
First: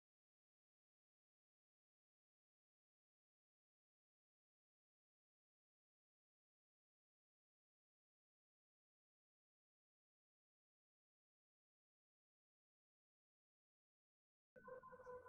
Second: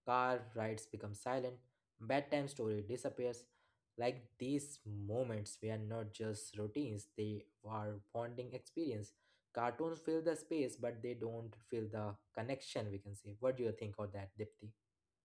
car rides become silent, bedtime story disappears. Like these moments were not just routines, they are bonding experience. Cartoons fill the space, but they don't fill the connection, we can say. What do you think of that, Dipti?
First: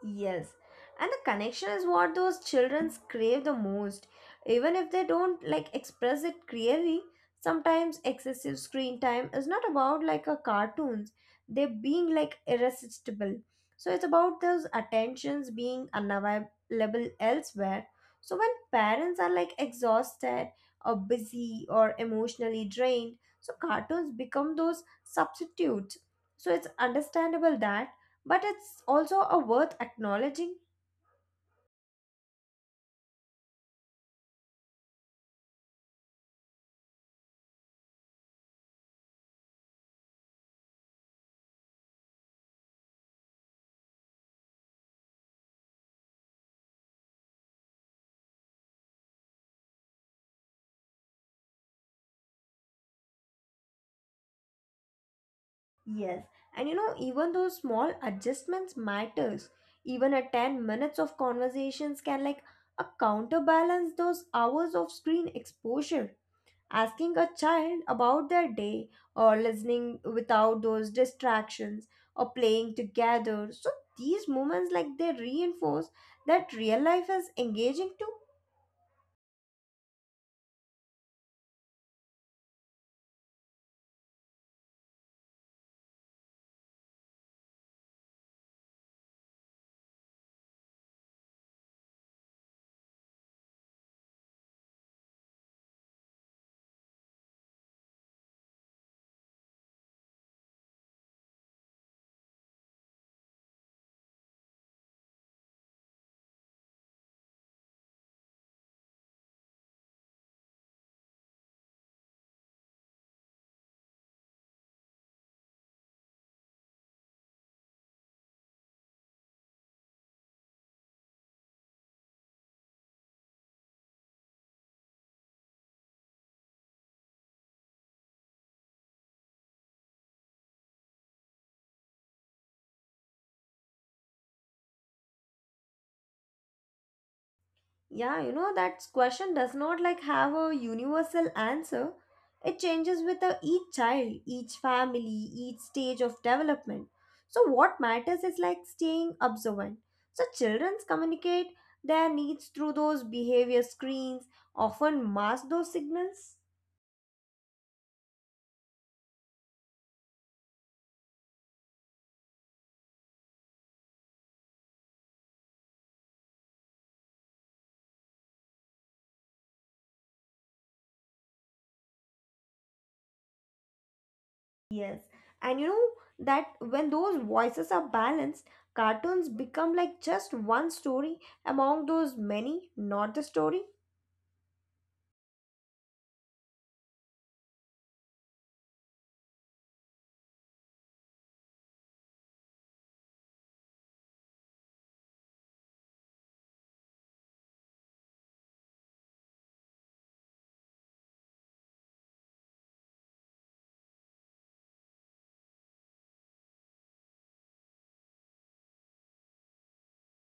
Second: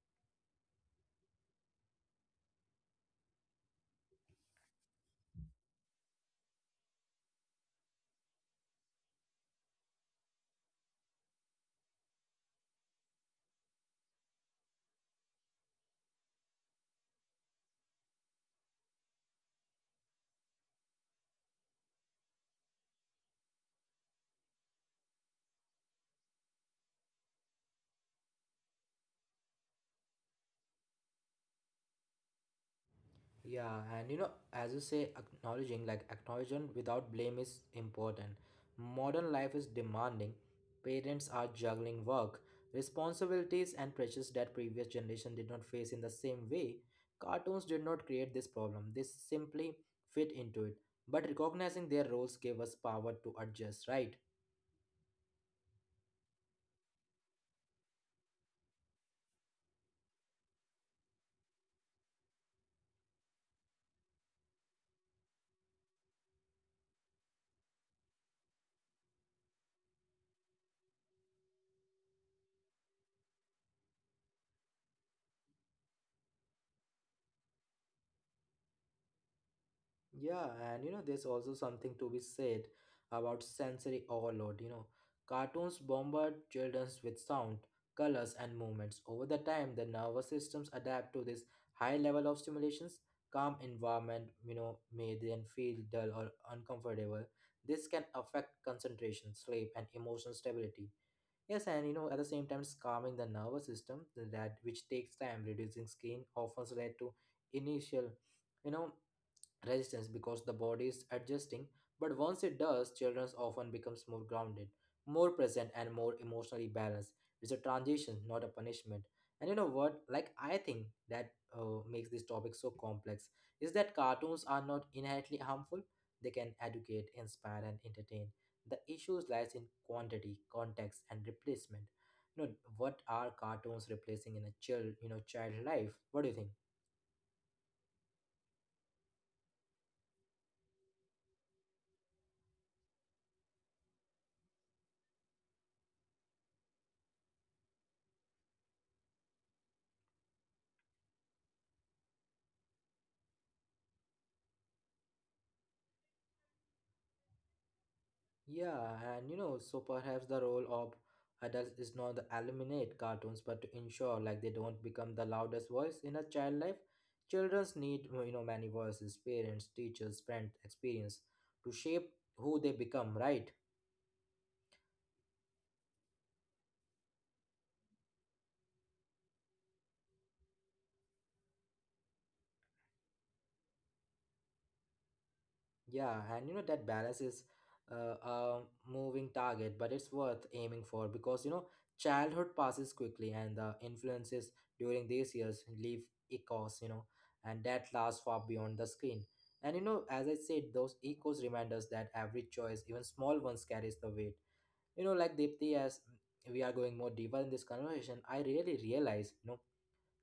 Yes, and the connection is what those children crave the most. Even if they don't like express it clearly, sometimes excessive screen time is not about like a cartoons. They're being like irresistible. So it's about those attentions being unavailable elsewhere. So when parents are like exhausted or busy or emotionally drained, so cartoons become those substitutes. So it's understandable that, but it's also a worth acknowledging. Yeah, and you know, as you say, acknowledging, like acknowledging without blame is important. Modern life is demanding. Parents are juggling work, responsibilities, and pressures that previous generation did not face in the same way. Cartoons did not create this problem. They simply fit into it. But recognizing their roles gave us power to adjust, right? Yes, and you know even those small adjustments matters, even a 10 minutes of conversations can like a counterbalance those hours of screen exposure, asking a child about their day or listening without those distractions or playing together. So these moments like they reinforce that real life is engaging too. Yeah, and you know, there's also something to be said about sensory overload. You know, cartoons bombard children with sound, colors, and movements. Over the time, the nervous systems adapt to this high level of stimulations. Calm environment, may then feel dull or uncomfortable. This can affect concentration, sleep, and emotional stability. Yes, and you know, at the same time, it's calming the nervous system that which takes time. Reducing screen often led to initial you know resistance because the body is adjusting, but once it does, children often becomes more grounded, more present, and more emotionally balanced. It's a transition, not a punishment. And you know what? Like I think that makes this topic so complex is that cartoons are not inherently harmful. They can educate, inspire, and entertain. The issues lies in quantity, context, and replacement. You know what are cartoons replacing in a child, you know, child life? What do you think? Yeah, you know that question does not like have a universal answer. It changes with the, each child, each family, each stage of development. So what matters is like staying observant. So children communicate their needs through those behavior screens, often mask those signals. Yeah, and you know, so perhaps the role of adults is not to eliminate cartoons, but to ensure like they don't become the loudest voice in a child life. Childrens need you know many voices, parents, teachers, friends, experience to shape who they become, right? Yes. And you know that when those voices are balanced, cartoons become like just one story among those many, not the story. Yeah, and you know that balance is a moving target, but it's worth aiming for because you know childhood passes quickly, and the influences during these years leave echoes, you know, and that lasts far beyond the screen. And you know, as I said, those echoes remind us that every choice, even small ones, carries the weight you know like Deepti, as we are going more deeper in this conversation I really realize you know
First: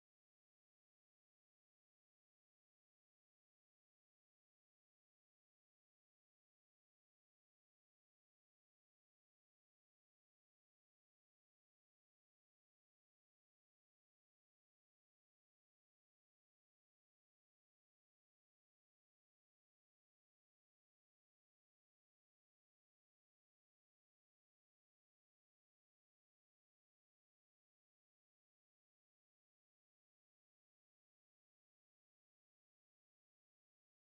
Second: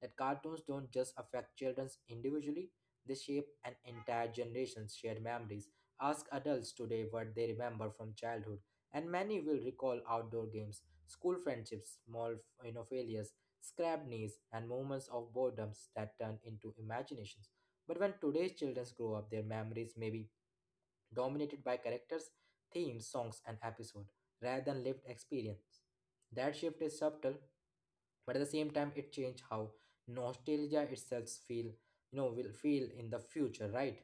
that cartoons don't just affect children individually, they shape an entire generation's shared memories. Ask adults today what they remember from childhood, and many will recall outdoor games, school friendships, small, you know, failures, scrapped knees, and moments of boredoms that turn into imaginations. But when today's children grow up, their memories may be dominated by characters, themes, songs, and episodes rather than lived experience. That shift is subtle, but at the same time it changed how nostalgia itself feel you know will feel in the future, right?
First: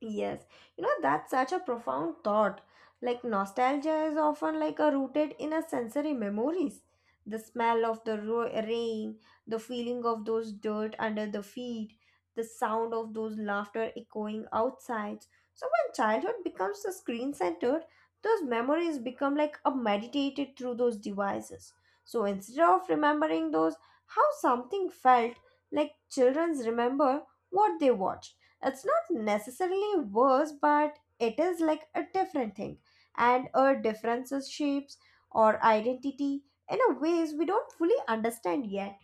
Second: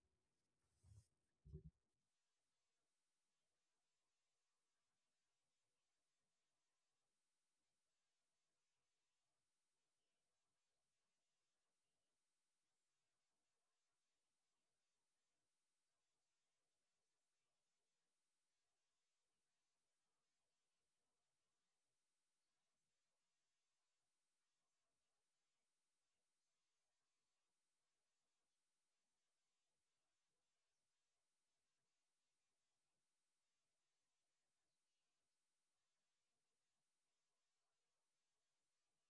Yes, you know, that's such a profound thought. Like, nostalgia is often like a rooted in a sensory memories. The smell of the rain, the feeling of those dirt under the feet, the sound of those laughter echoing outside. So, when childhood becomes the screen centered, those memories become like a meditated through those devices. So, instead of remembering those, how something felt, like children's remember what they watched, it's not necessarily worse, but it is like a different thing. And our differences shapes or identity in a ways we don't fully understand yet.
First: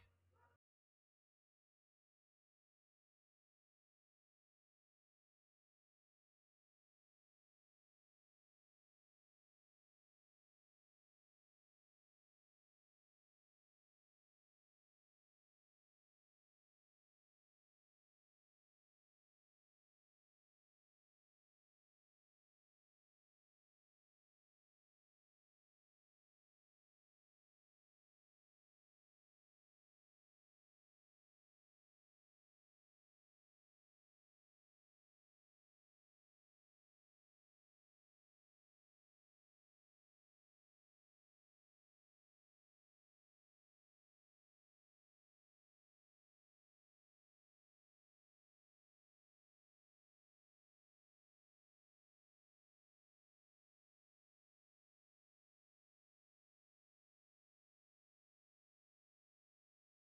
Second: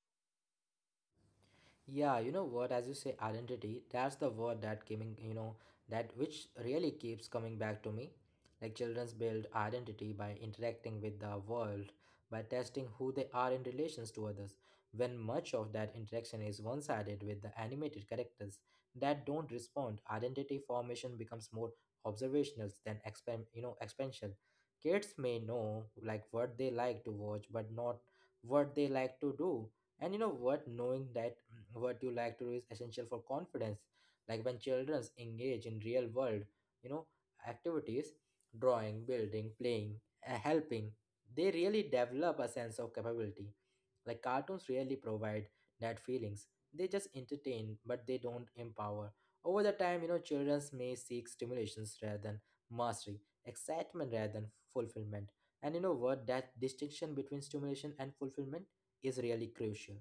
Yeah, you know what, as you say, identity, that's the word that came in, you know, that which really keeps coming back to me. Like children's build identity by interacting with the world, by testing who they are in relations to others. When much of that interaction is one sided with the animated characters that don't respond, identity formation becomes more observational than you know, expansion. Kids may know like what they like to watch, but not what they like to do. And you know what? Knowing that what you like to do is essential for confidence like when children engage in real world you know activities, drawing, building, playing, helping, they really develop a sense of capability. Like cartoons really provide that feelings, they just entertain but they don't empower. Over the time, you know, children may seek stimulations rather than mastery, excitement rather than fulfillment. And you know what, that distinction between stimulation and fulfillment is really crucial.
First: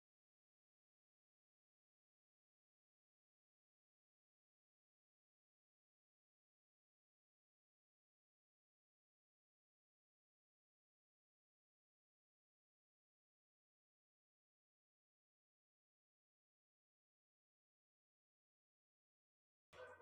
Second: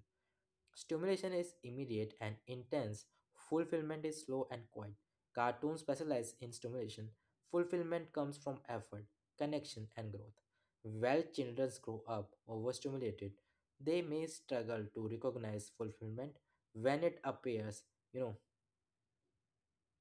Stimulation is immediate and intense, fulfillment is slow and quiet. Cartoons specialize in stimulation. Fulfillment comes from effort, connection, and growth. While children grow up overstimulated, they may struggle to recognize fulfillment when it appears. You know,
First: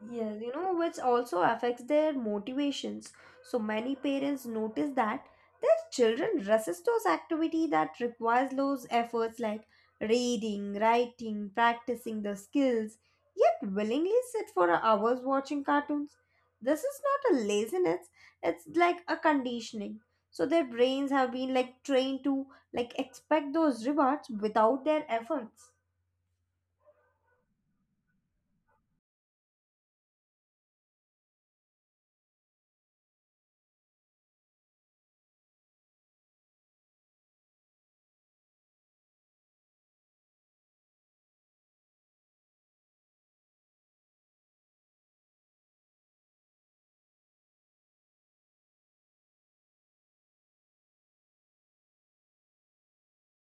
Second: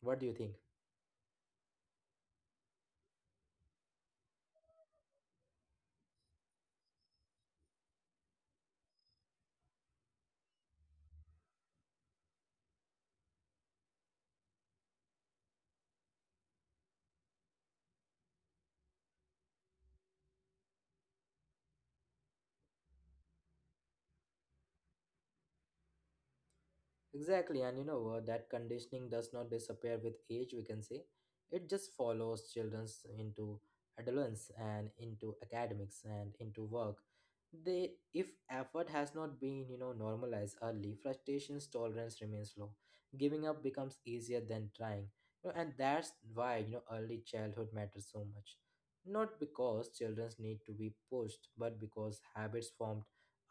what do you Yes, you think? know, which also affects their motivations. So many parents notice that their children resist those activity that requires those efforts like reading, writing, practicing the skills, yet willingly sit for hours watching cartoons. This is not a laziness, it's like a conditioning. So their brains have been like trained to like expect those rewards without their efforts. Exactly, and you know what? That conditioning does not disappear with age, we can say. It just follows children into adolescence and into academics and into work. They, if effort has not been, you know, normalized early, frustration's tolerance remains low. Giving up becomes easier than trying. You know, and that's why, you know, early childhood matters so much. Not because children need to be pushed, but because habits formed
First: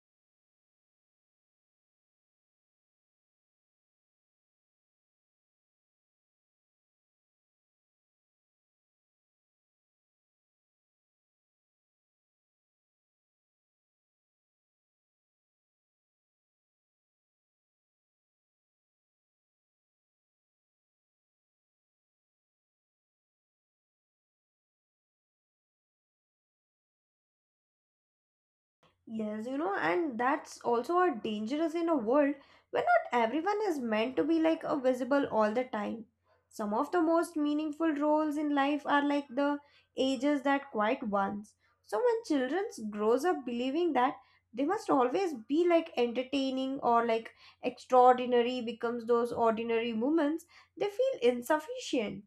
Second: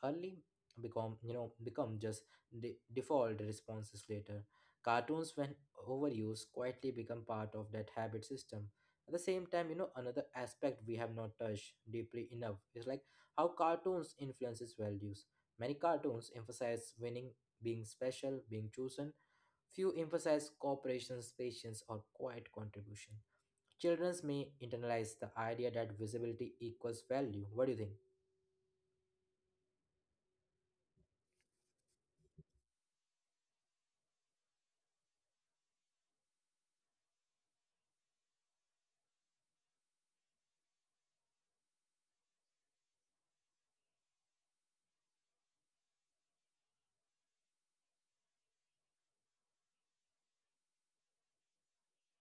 early become, you know, become just default responses later. Cartoons, when overused, quietly become part of that habit system. At the same time, you know, another aspect we have not touched deeply enough is like how cartoons influences values. Many cartoons emphasize winning, being special, being chosen. Few emphasize cooperation, patience, or quiet contribution. Children may internalize the idea that visibility equals value. What do you think? Yes, you know, and that's also a dangerous in a world where not everyone is meant to be like a visible all the time. Some of the most meaningful roles in life are like the ages that quiet ones. So when children grows up believing that they must always be like entertaining or like extraordinary becomes those ordinary moments, they feel insufficient.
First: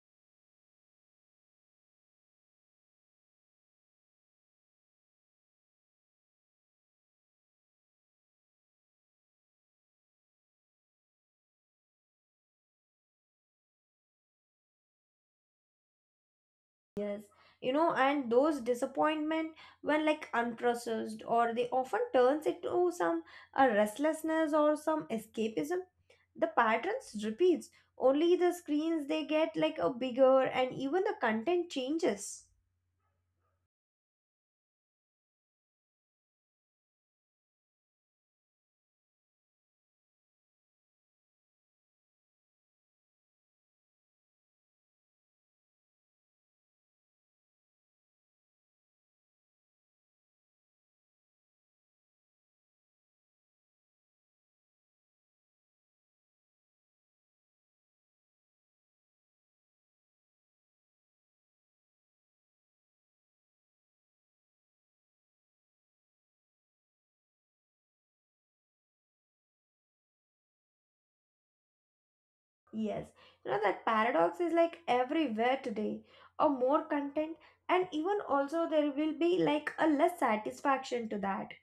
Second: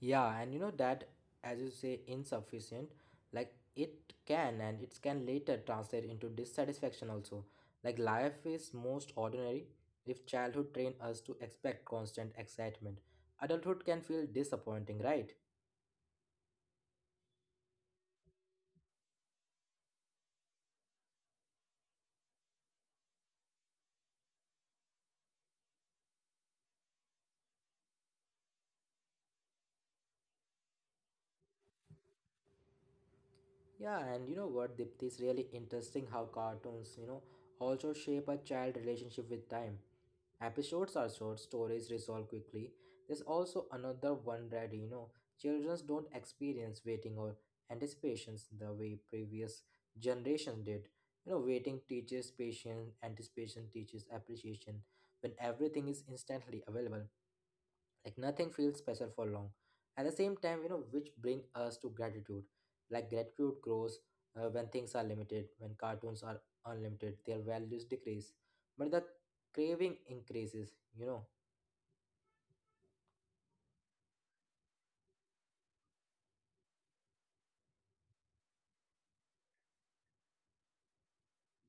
Yeah, and you know that, as you say, insufficient, like it can and it can later translate into dissatisfaction also. Like life is most ordinary if childhood trained us to expect constant excitement. Adulthood can feel disappointing, right? Yes, you know, and those disappointment when like unprocessed, or they often turns into some a restlessness or some escapism. The patterns repeats. Only the screens they get like a bigger, and even the content changes. Yeah, and you know what, Dipti, it's really interesting how cartoons, you know, also shape a child relationship with time. Episodes are short, stories resolve quickly. There's also another one that, you know, children don't experience waiting or anticipations the way previous generations did. You know, waiting teaches patience, anticipation teaches appreciation. When everything is instantly available, like nothing feels special for long. At the same time, you know, which bring us to gratitude. Like gratitude grows when things are limited. When cartoons are unlimited, their values decrease but the craving increases, you know. Yes, you know that paradox is like everywhere today. A more content, and even also there will be like a less satisfaction to that.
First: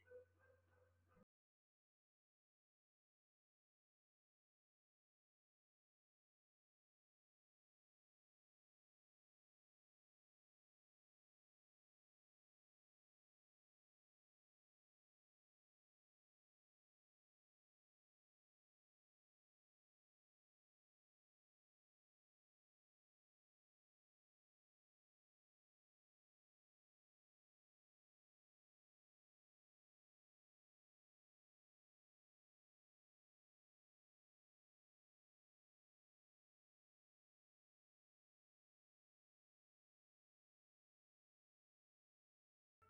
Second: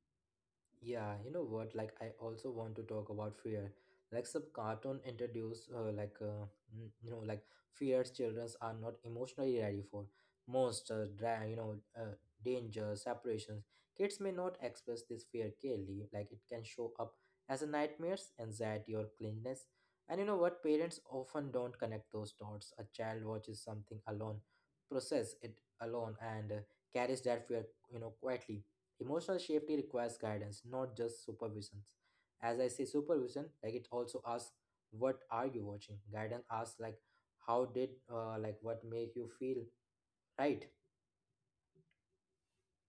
Yeah, you know what? Like, I also want to talk about fear. Like, some cartoon introduce, you know, like fears Childrens are not emotionally ready for. Most, you know, dangers, separations. Kids may not express this fear clearly. Like, it can show up as a nightmares, anxiety, or cleanliness. And you know what? Parents often don't connect those dots. A child watches something alone, process it alone, and carries that fear, you know, quietly. Emotional safety requires guidance, not just supervision. As I say supervision, like it also asks, what are you watching? Guidance asks like, how did like what make you feel, right?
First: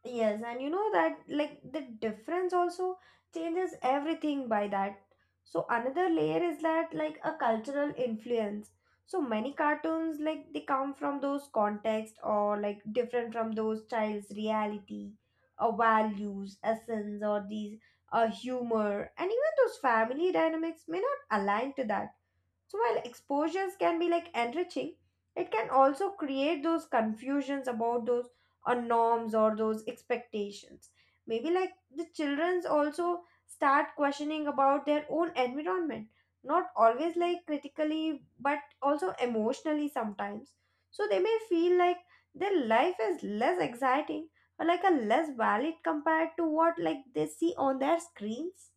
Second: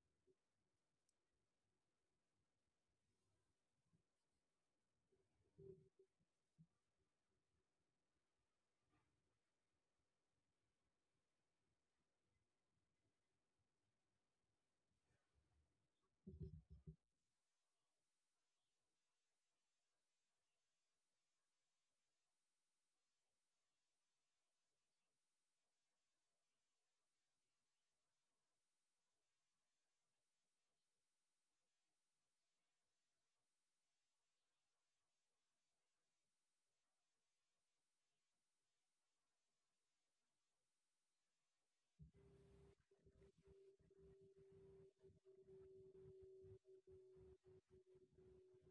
Yes, and you know that like the difference also changes everything by that. So another layer is that like a cultural influence. So many cartoons like they come from those context or like different from those child's reality, or values, essence, or these humor, and even those family dynamics may not align to that. So while exposures can be like enriching, it can also create those confusions about those or norms or those expectations, maybe like the childrens also start questioning about their own environment, not always like critically but also emotionally sometimes. So they may feel like their life is less exciting or like a less valid compared to what like they see on their screens.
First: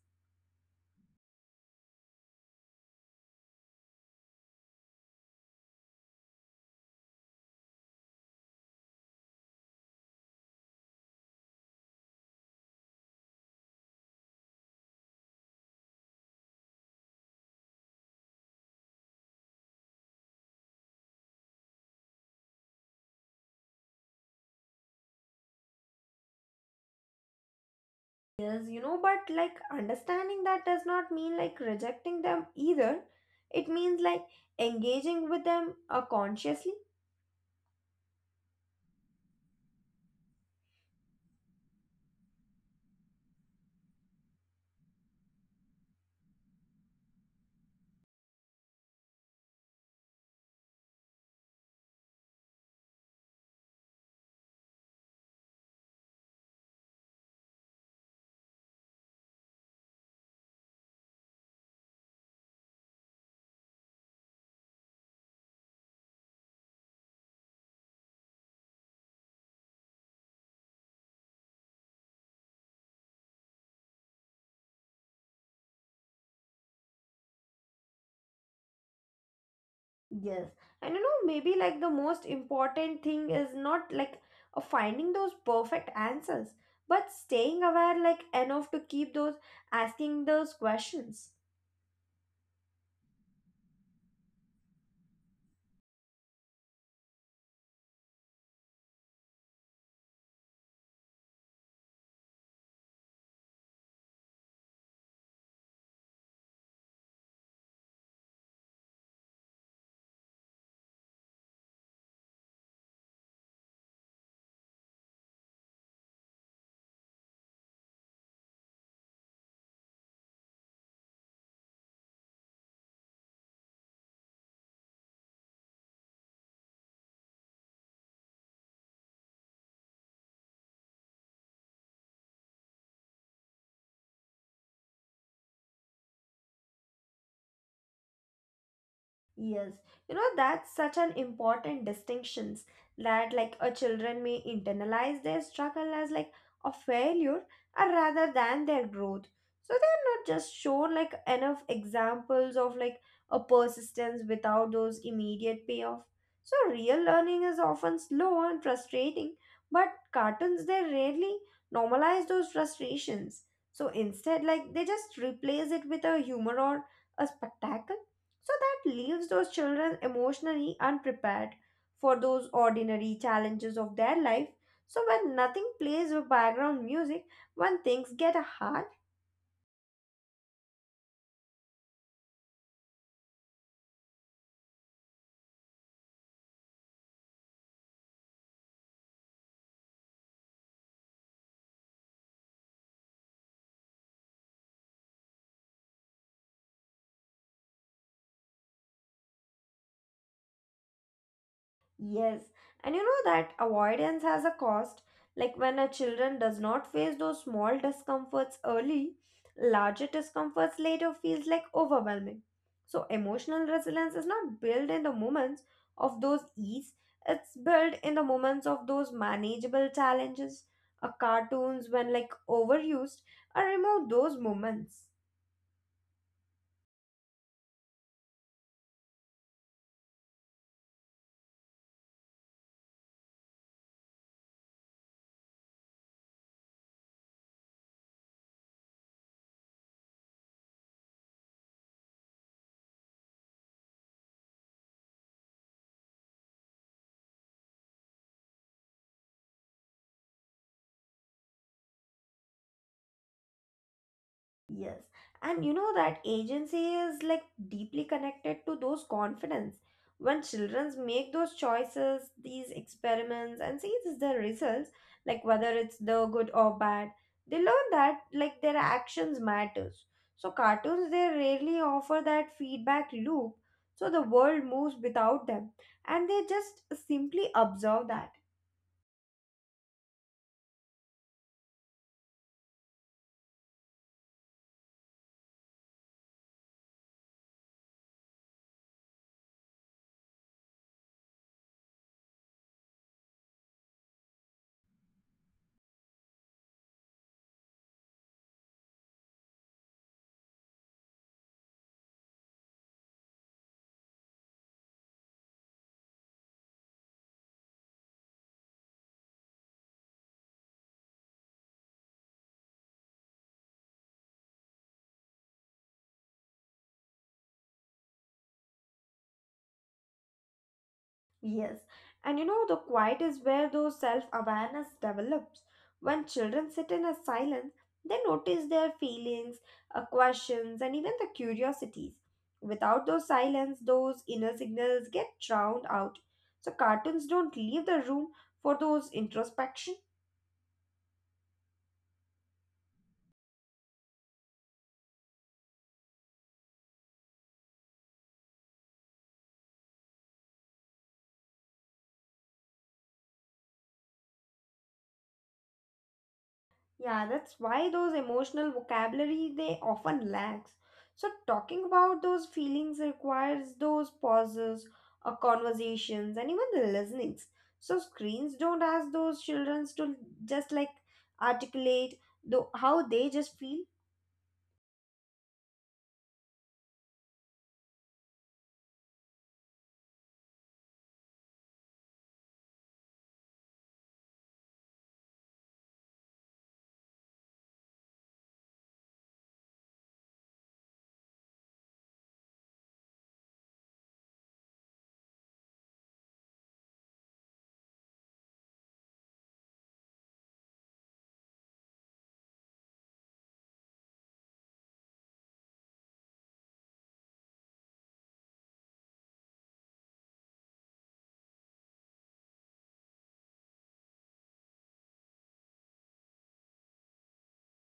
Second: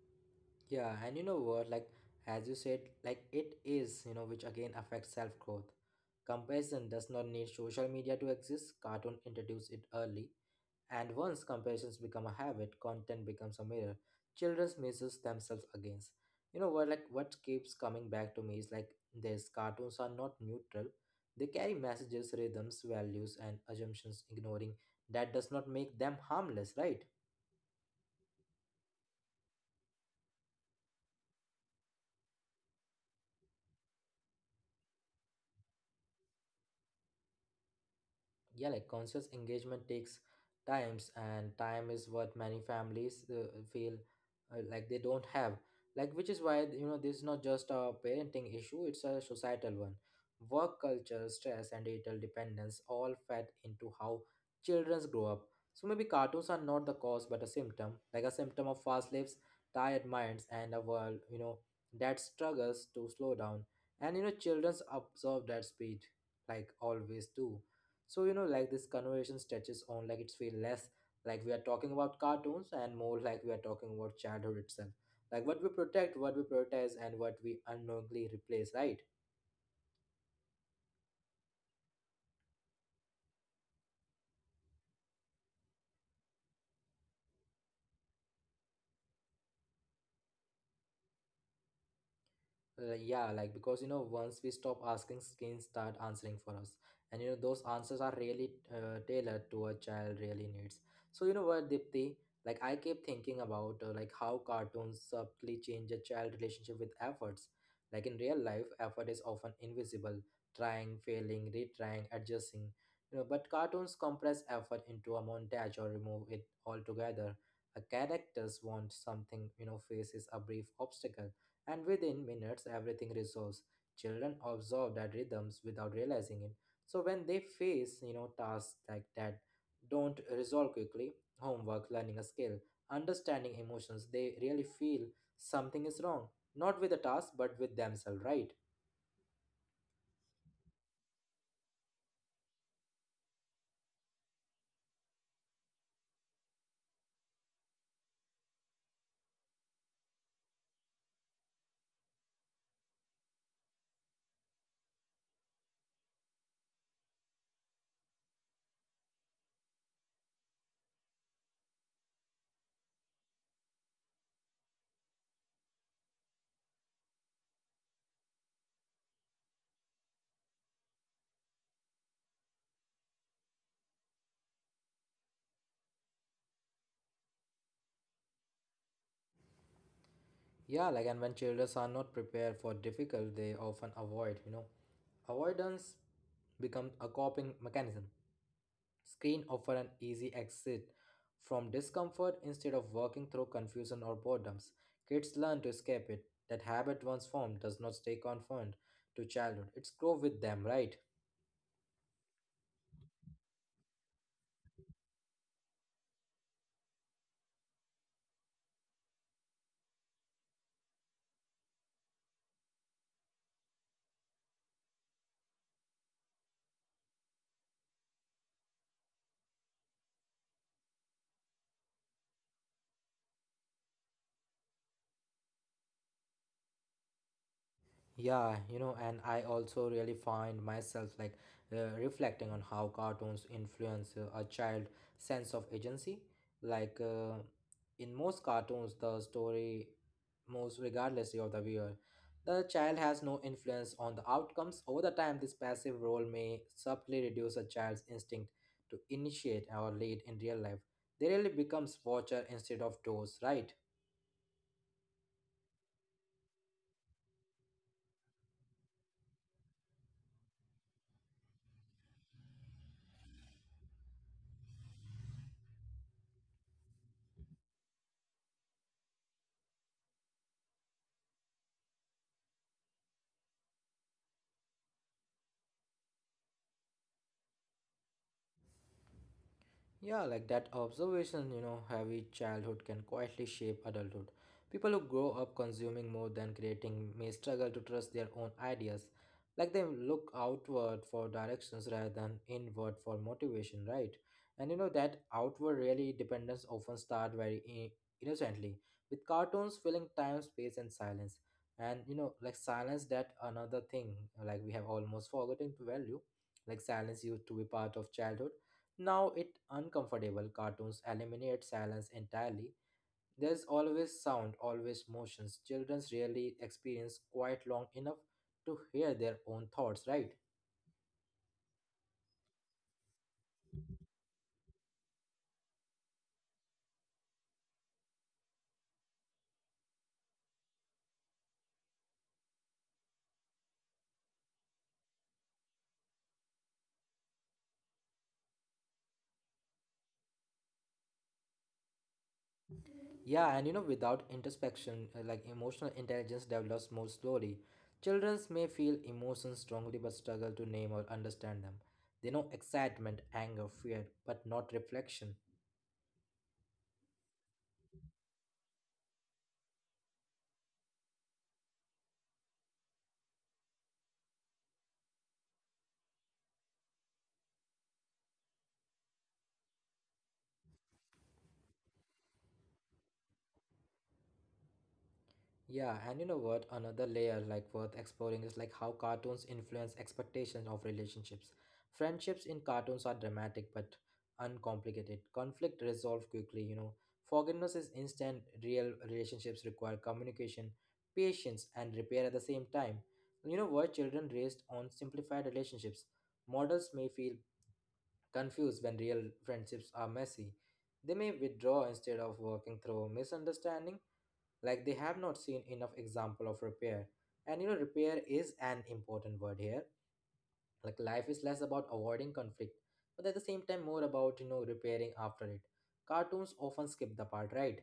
Yeah, and you know what, like as you said, like it is, you know, which again affects self growth. Comparison does not need social media to exist. Cartoon introduced it early. And once comparisons become a habit, content becomes a mirror. Children measures themselves against. You know what? Like what keeps coming back to me is like these cartoons are not neutral. They carry messages, rhythms, values, and assumptions. Ignoring that does not make them harmless, right? Yes, you know, but like understanding that does not mean like rejecting them either. It means like engaging with them consciously. Yeah, like conscious engagement takes times, and time is what many families feel like they don't have, like which is why you know this is not just a parenting issue, it's a societal one. Work culture, stress, and digital dependence all fed into how childrens grow up. So maybe cartoons are not the cause but a symptom, like a symptom of fast lives, tired minds, and a world, you know, that struggles to slow down. And you know, childrens absorb that speed, like always do. So, you know, like this conversation stretches on like it's feel less like we are talking about cartoons and more like we are talking about childhood itself. Like what we protect, what we prioritize, and what we unknowingly replace, right? Yes, and you know, maybe like the most important thing is not like finding those perfect answers, but staying aware like enough to keep those asking those questions. Yeah, like because you know, once we stop asking, screens start answering for us, and you know, those answers are really tailored to a child really needs. So you know what, Dipti? Like I keep thinking about like how cartoons subtly change a child relationship with efforts. Like in real life, effort is often invisible, trying, failing, retrying, adjusting. You know, but cartoons compress effort into a montage or remove it altogether. A characters want something, you know, faces a brief obstacle and within minutes everything resolves. Children absorb that rhythms without realizing it. So when they face, you know, tasks like that don't resolve quickly, homework, learning a skill, understanding emotions, they really feel something is wrong. Not with the task, but with themselves, right? Yes, you know that's such an important distinctions, that like a children may internalize their struggle as like a failure or rather than their growth. So they're not just shown like enough examples of like a persistence without those immediate payoff. So real learning is often slow and frustrating, but cartoons they rarely normalize those frustrations. So instead like they just replace it with a humor or a spectacle, so that leaves those children emotionally unprepared for those ordinary challenges of their life. So when nothing plays with background music, when things get hard, Yeah, like and when children are not prepared for difficult, they often avoid, you know. Avoidance becomes a coping mechanism. Screen offer an easy exit from discomfort instead of working through confusion or boredoms. Kids learn to escape it. That habit once formed does not stay confined to childhood. It's grow with them, right? Yes, and you know that avoidance has a cost. Like when a children does not face those small discomforts early, larger discomforts later feels like overwhelming. So emotional resilience is not built in the moments of those ease, it's built in the moments of those manageable challenges. A cartoons when like overused are remove those moments. Yeah, you know, and I also really find myself like reflecting on how cartoons influence a child sense of agency. Like in most cartoons, the story moves regardlessly of the viewer. The child has no influence on the outcomes. Over the time, this passive role may subtly reduce a child's instinct to initiate or lead in real life. They really becomes watcher instead of doers, right? Yes. And you know that agency is like deeply connected to those confidence. When children make those choices, these experiments, and see this their results, like whether it's the good or bad, they learn that like their actions matters. So cartoons they rarely offer that feedback loop. So the world moves without them. And they just simply observe that. Yeah, like that observation, you know, heavy childhood can quietly shape adulthood. People who grow up consuming more than creating may struggle to trust their own ideas. Like they look outward for directions rather than inward for motivation, right? And you know that outward really dependence often start very innocently, with cartoons filling time, space, and silence. And you know, like silence, that another thing like we have almost forgotten to value. Like silence used to be part of childhood, now it uncomfortable. Cartoons eliminate silence entirely. There's always sound, always motions. Childrens rarely experience quite long enough to hear their own thoughts, right? Yes, and you know, the quiet is where those self awareness develops. When children sit in a silence, they notice their feelings, questions, and even the curiosities. Without those silence, those inner signals get drowned out. So, cartoons don't leave the room for those introspection. Yeah, and you know, without introspection, like emotional intelligence develops more slowly. Childrens may feel emotions strongly but struggle to name or understand them. They know excitement, anger, fear, but not reflection. Yeah, that's why those emotional vocabulary they often lacks. So talking about those feelings requires those pauses or conversations and even the listenings. So screens don't ask those children to just like articulate though how they just feel. Yeah, and you know what? Another layer like worth exploring is like how cartoons influence expectations of relationships. Friendships in cartoons are dramatic but uncomplicated. Conflict resolved quickly. Forgiveness is instant. Real relationships require communication, patience, and repair at the same time. You know what? Children raised on simplified relationships. Models may feel confused when real friendships are messy. They may withdraw instead of working through misunderstanding like they have not seen enough example of repair, and repair is an important word here. Like life is less about avoiding conflict but at the same time more about repairing after it. Cartoons often skip the part, right?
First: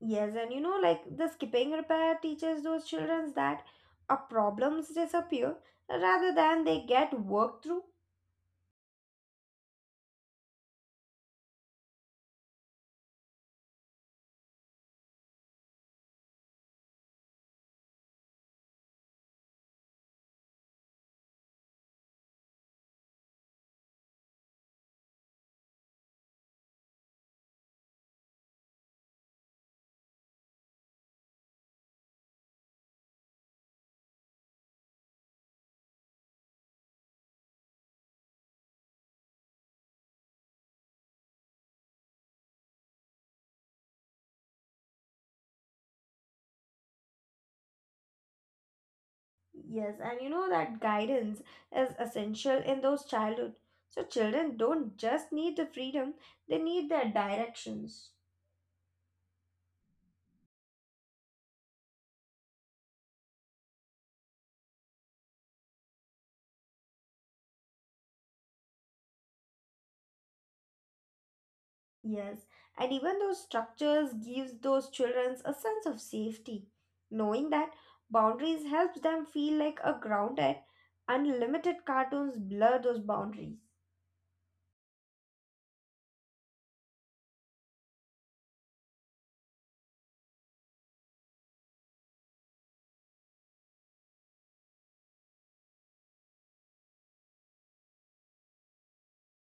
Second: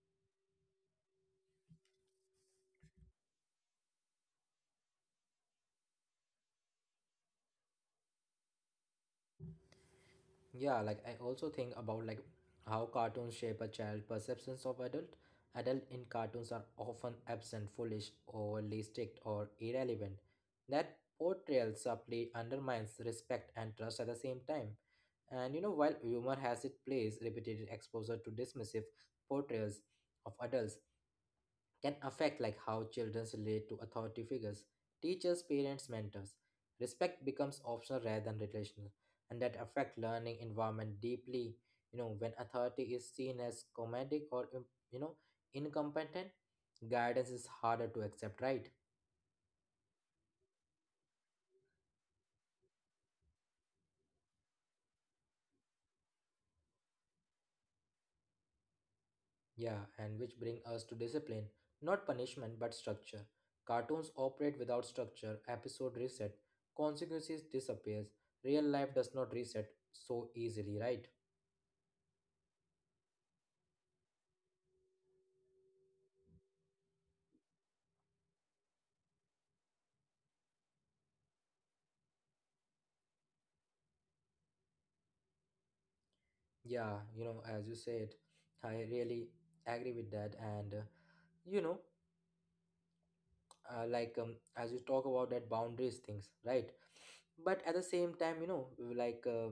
Yes, and you know like the skipping repair teaches those children that a problems disappear rather than they get worked through. Yeah, like I also think about like how cartoons shape a child perceptions of adult. Adult in cartoons are often absent, foolish, overly strict, or irrelevant. That portrayal subtly undermines respect and trust at the same time. And you know, while humor has its place, repeated exposure to dismissive portrayals of adults can affect like how children relate to authority figures: teachers, parents, mentors. Respect becomes optional rather than relational, and that affect learning environment deeply. You know, when authority is seen as comedic or incompetent, guidance is harder to accept, right? Yes, and you know that guidance is essential in those childhood. So children don't just need the freedom, they need their directions. Yeah, and which bring us to discipline, not punishment but structure. Cartoons operate without structure, episode reset, consequences disappears. Real life does not reset so easily, right? Yes, and even those structures gives those children a sense of safety. Knowing that boundaries helps them feel like a grounded, unlimited cartoons blur those boundaries. Yeah, as you said, I really agree with that. And, you know, like as you talk about that boundaries things, right? But at the same time, like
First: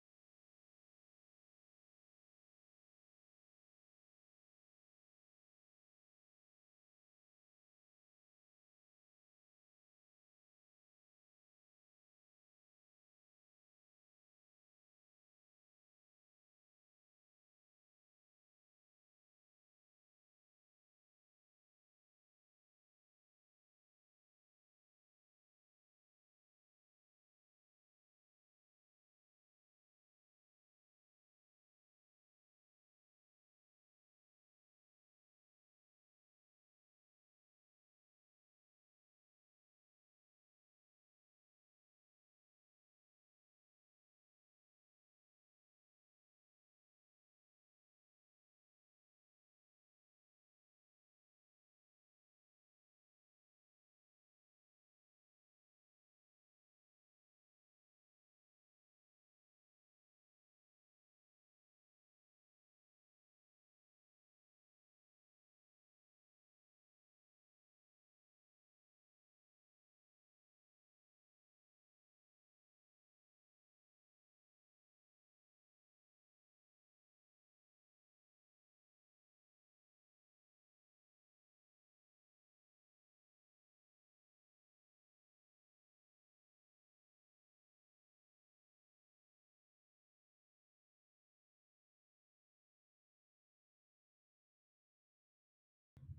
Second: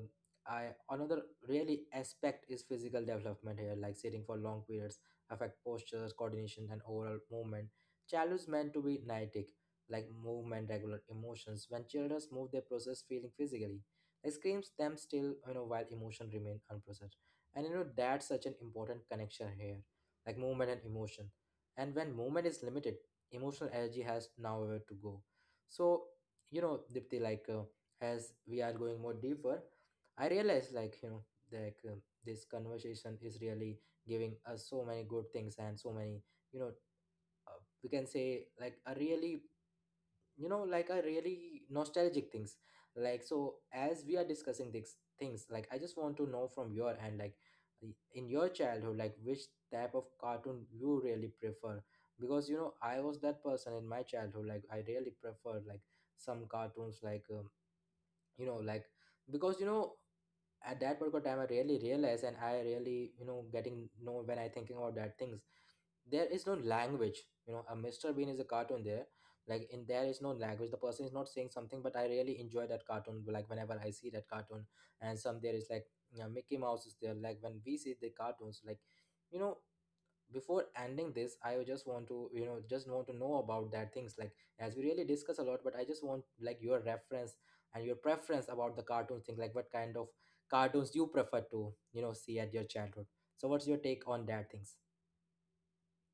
I another really aspect is physical development here. Like sitting for long periods affect postures, coordination, and overall movement. Child is meant to be kinetic. Like movement regular emotions. When children move they process feeling physically, like screams them still, while emotion remain unprocessed. And that's such an important connection here, like movement and emotion. And when movement is limited, emotional energy has nowhere to go. So dipti, like as we are going more deeper, I realize, like like this conversation is really giving us so many good things and so many, you know uh, we can say like a really, like a really nostalgic things. Like so as we are discussing these things, like I just want to know from your end, like in your childhood, like which type of cartoon you really prefer, because I was that person in my childhood, like I really preferred like some cartoons like like because at that particular time I really realized, and I really getting know when I thinking about that things. There is no language, a Mr. Bean is a cartoon there. Like in there is no language, the person is not saying something, but I really enjoy that cartoon like whenever I see that cartoon. And some there is like, Mickey Mouse is there. Like when we see the cartoons, like you know before ending this I would just want to just want to know about that things, like as we really discuss a lot, but I just want like your reference and your preference about the cartoon thing, like what kind of cartoons you prefer to see at your childhood. So what's your take on that things?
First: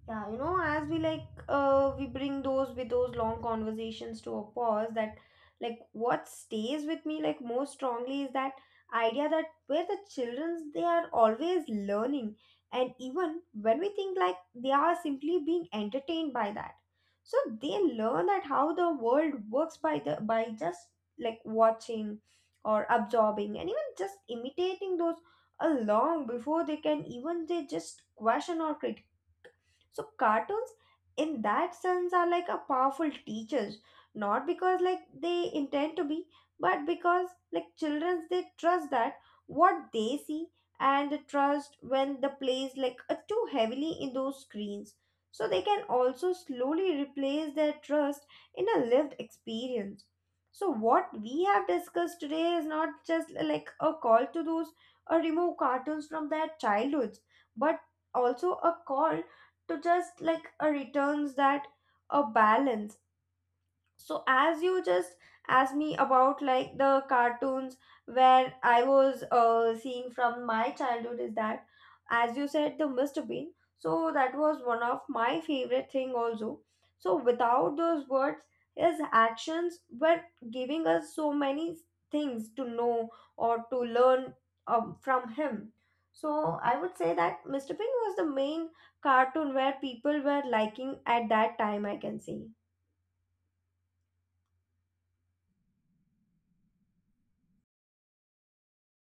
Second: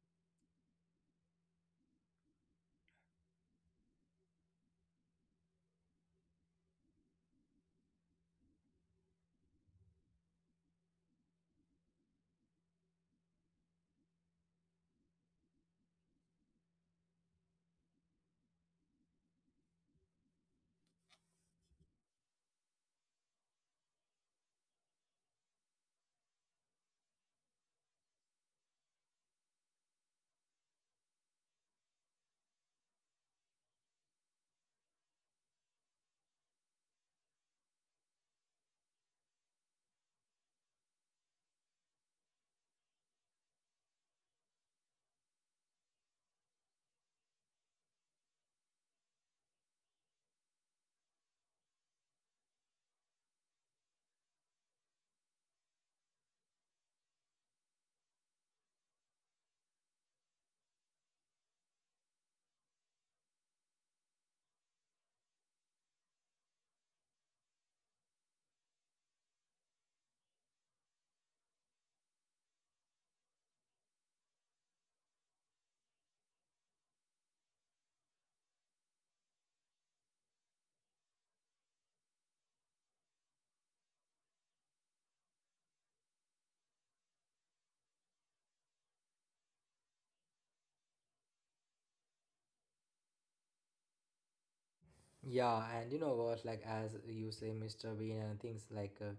Yeah, you know, as we like, we bring those with those long conversations to a pause. That, like, what stays with me like most strongly is that idea that where the childrens they are always learning, and even when we think like they are simply being entertained by that, so they learn that how the world works by the by just like watching or absorbing and even just imitating those long before they can even they just question or criticize. So cartoons in that sense are like a powerful teachers, not because like they intend to be, but because like children they trust that what they see, and they trust when the plays like too heavily in those screens. So they can also slowly replace their trust in a lived experience. So what we have discussed today is not just like a call to those or remove cartoons from their childhoods, but also a call to just like a returns that a balance. So as you just asked me about like the cartoons where I was seeing from my childhood is that as you said, the Mr. Bean. So that was one of my favorite thing also. So without those words, his actions were giving us so many things to know or to learn from him. So I would say that Mr. Bean was the main cartoon where people were liking at that time, I can say. Yeah, and you know what, like as you say, Mr. Bean and things like,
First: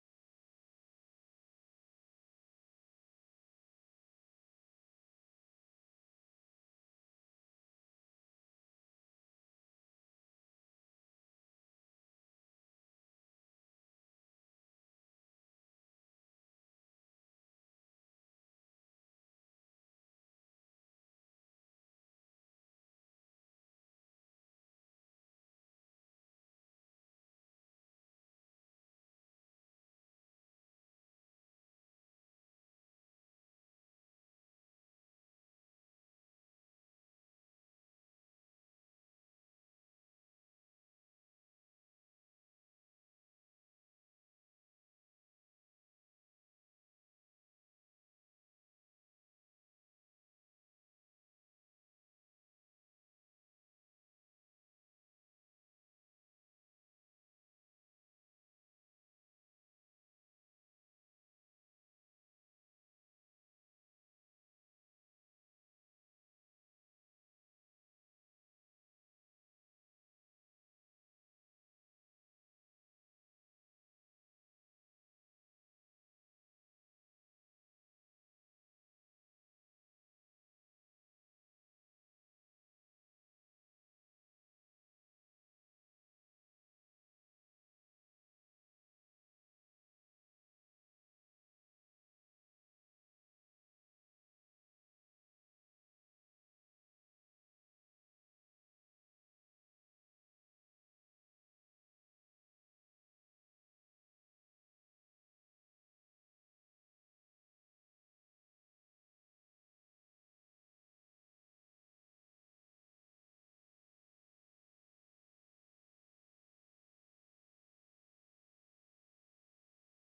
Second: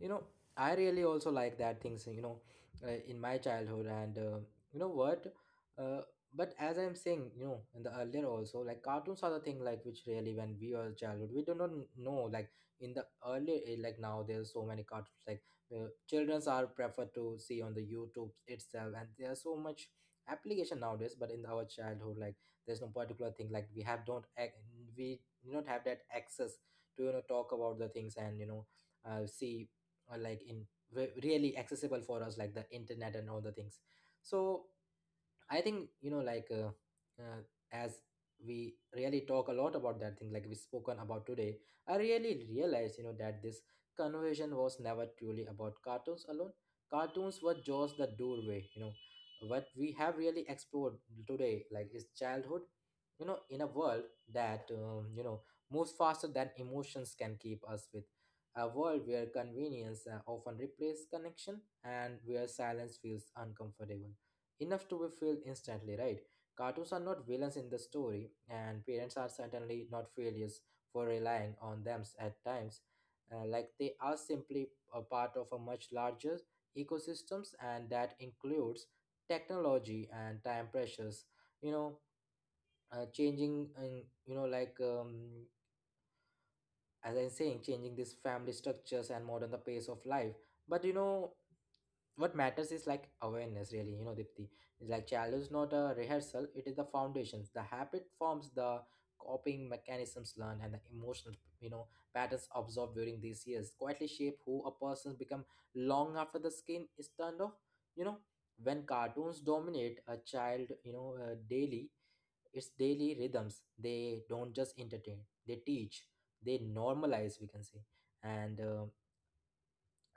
you know, I really also like that things, in my childhood. And you know what, uh, but as I'm saying, in the earlier also, like cartoons are the thing like which really when we were childhood, we do not know like in the earlier age, like now there's so many cartoons like childrens are preferred to see on the YouTube itself, and there's so much application nowadays. But in our childhood, like there's no particular thing like we have don't we do not have that access to talk about the things and see like in really accessible for us like the internet and all the things. So I think like uh, as we really talk a lot about that thing, like we spoken about today, I really realized that this conversation was never truly about cartoons alone. Cartoons were just the doorway. You know, what we have really explored today, like is childhood. You know, in a world that moves faster than emotions can keep us with. A world where convenience often replaces connection and where silence feels uncomfortable enough to be filled instantly, right? Cartoons are not villains in the story, and parents are certainly not failures for relying on them at times. Like they are simply a part of a much larger ecosystems, and that includes technology and time pressures. You know, Changing, in, like as I'm saying, changing these family structures and modern the pace of life. But what matters is like awareness, really. You know, Dipti, it's like childhood is not a rehearsal; it is the foundations, the habit forms, the coping mechanisms learned, and the emotional, you know, patterns absorbed during these years quietly shape who a person become long after the skin is turned off. You know, when cartoons dominate a child, daily it's daily rhythms. They don't just entertain, they teach, they normalize, we can say. And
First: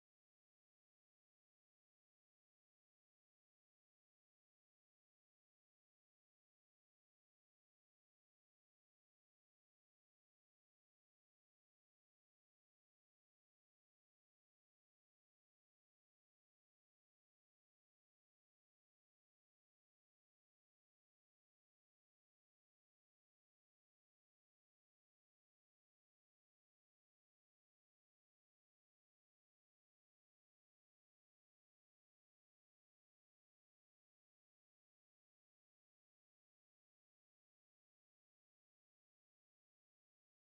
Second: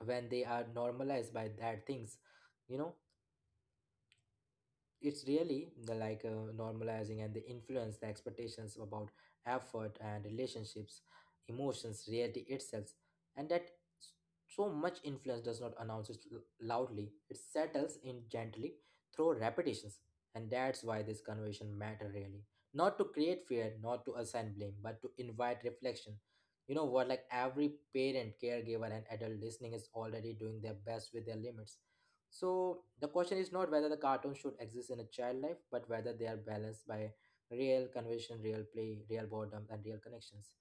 when they are normalized by that things, you know, it's really the, like normalizing and the influence the expectations about effort and relationships, emotions, reality itself. And that s- so much influence does not announce it loudly, it settles in gently through repetitions. And that's why this conversation matter really, not to create fear, not to assign blame, but to invite reflection. You know what Like every parent, caregiver, and adult listening is already doing their best with their limits. So the question is not whether the cartoons should exist in a child life, but whether they are balanced by real conversation, real play, real boredom, and real connections.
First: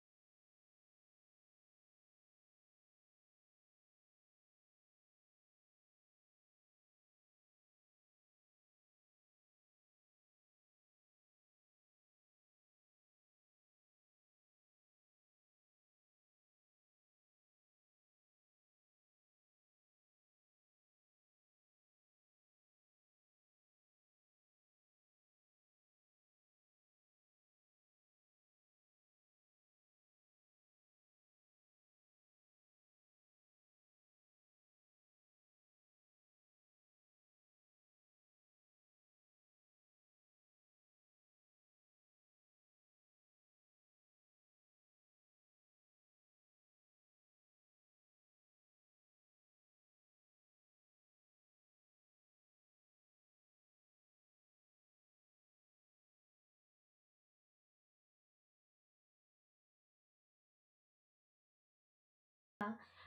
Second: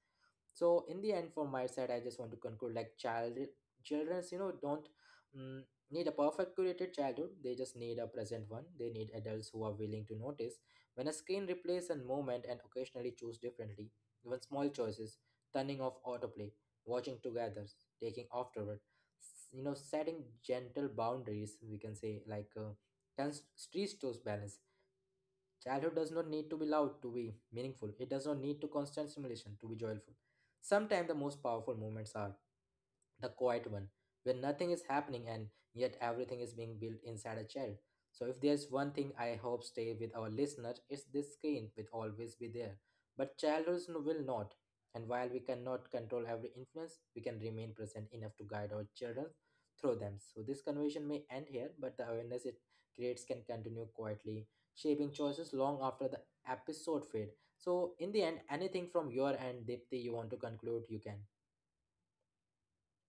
So in the end, from my side, I just want to conclude like child children's don't mm, need a perfect curated childhood. They just need a present one. They need adults who are willing to notice when a screen replaces a moment and occasionally choose differently. Even small choices: turning off autoplay, watching together, taking afterward, setting gentle boundaries, we can say, like can reach those balances. Childhood does not need to be loud to be meaningful. It does not need to constant stimulation to be joyful. Sometimes the most powerful moments are the quiet one, where nothing is happening and yet everything is being built inside a child. So, if there's one thing I hope stay with our listeners, it's this: screen will always be there. But childhood will not. And while we cannot control every influence, we can remain present enough to guide our children through them. So, this conversation may end here, but the awareness it creates can continue quietly shaping choices long after the episode fade. So in the end, anything from your end, Dipti, you want to conclude, you can.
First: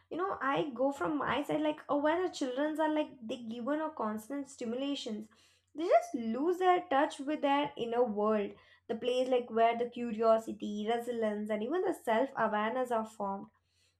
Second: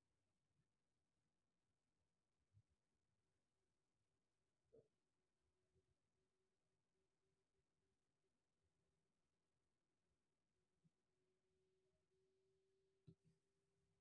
You know, I go from my side like, oh, when the childrens are like they given a constant stimulations, they just lose their touch with their inner world, the place like where the curiosity, resilience and even the self-awareness are formed.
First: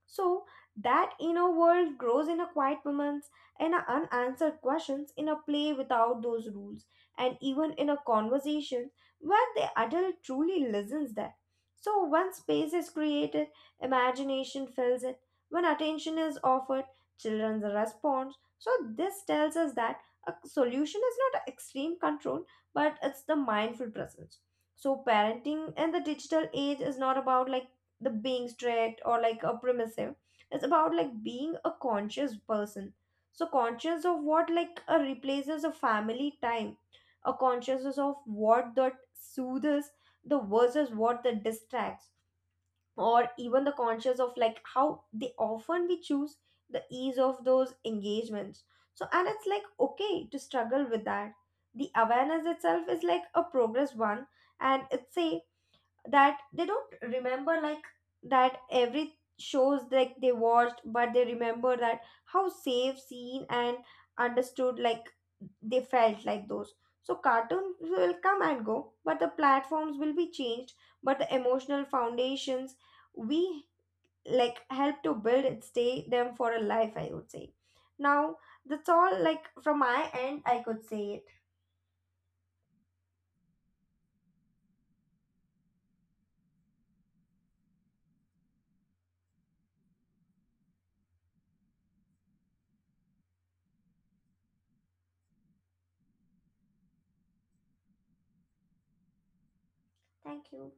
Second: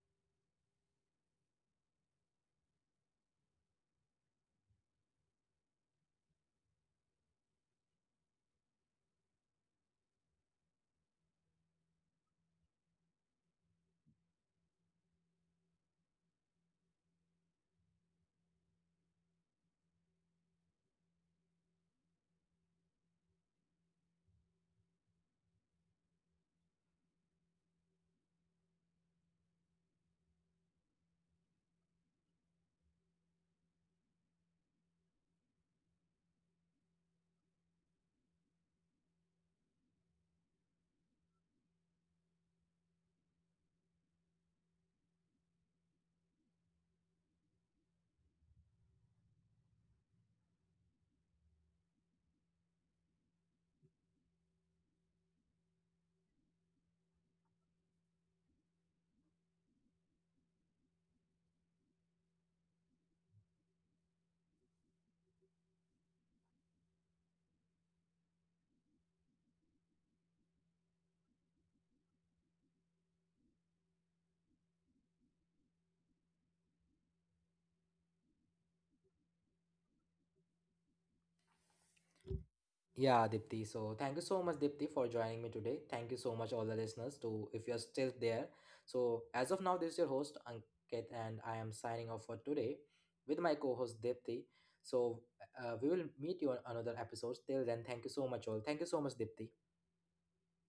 So that inner world grows in a quiet moments and a unanswered questions in a play without those rules and even in a conversation where the adult truly listens there. So once space is created, imagination fills it. When attention is offered, children respond. So, this tells us that a solution is not extreme control, but it's the mindful presence. So, parenting in the digital age is not about like the being strict or like a permissive. It's about like being a conscious person. So, conscious of what like a replaces a family time, a consciousness of what that soothes the versus what that distracts, or even the conscious of like how they often we choose the ease of those engagements. So and it's like okay to struggle with that. The awareness itself is like a progress one. And it's say that they don't remember like that every shows like they watched, but they remember that how safe seen and understood like they felt like those. So cartoons will come and go, but the platforms will be changed, but the emotional foundations we like help to build and stay them for a life, I would say. Now that's all like from my end I could say it. Yeah, Dipti. So thank you so much, Dipti, for joining me today. Thank you so much, all the listeners, to if you're still there. So as of now, this is your host Ankit, and I am signing off for today with my co-host Dipti. So we will meet you on another episode. Till then, thank you so much, all. Thank you so much, Dipti. Thank you.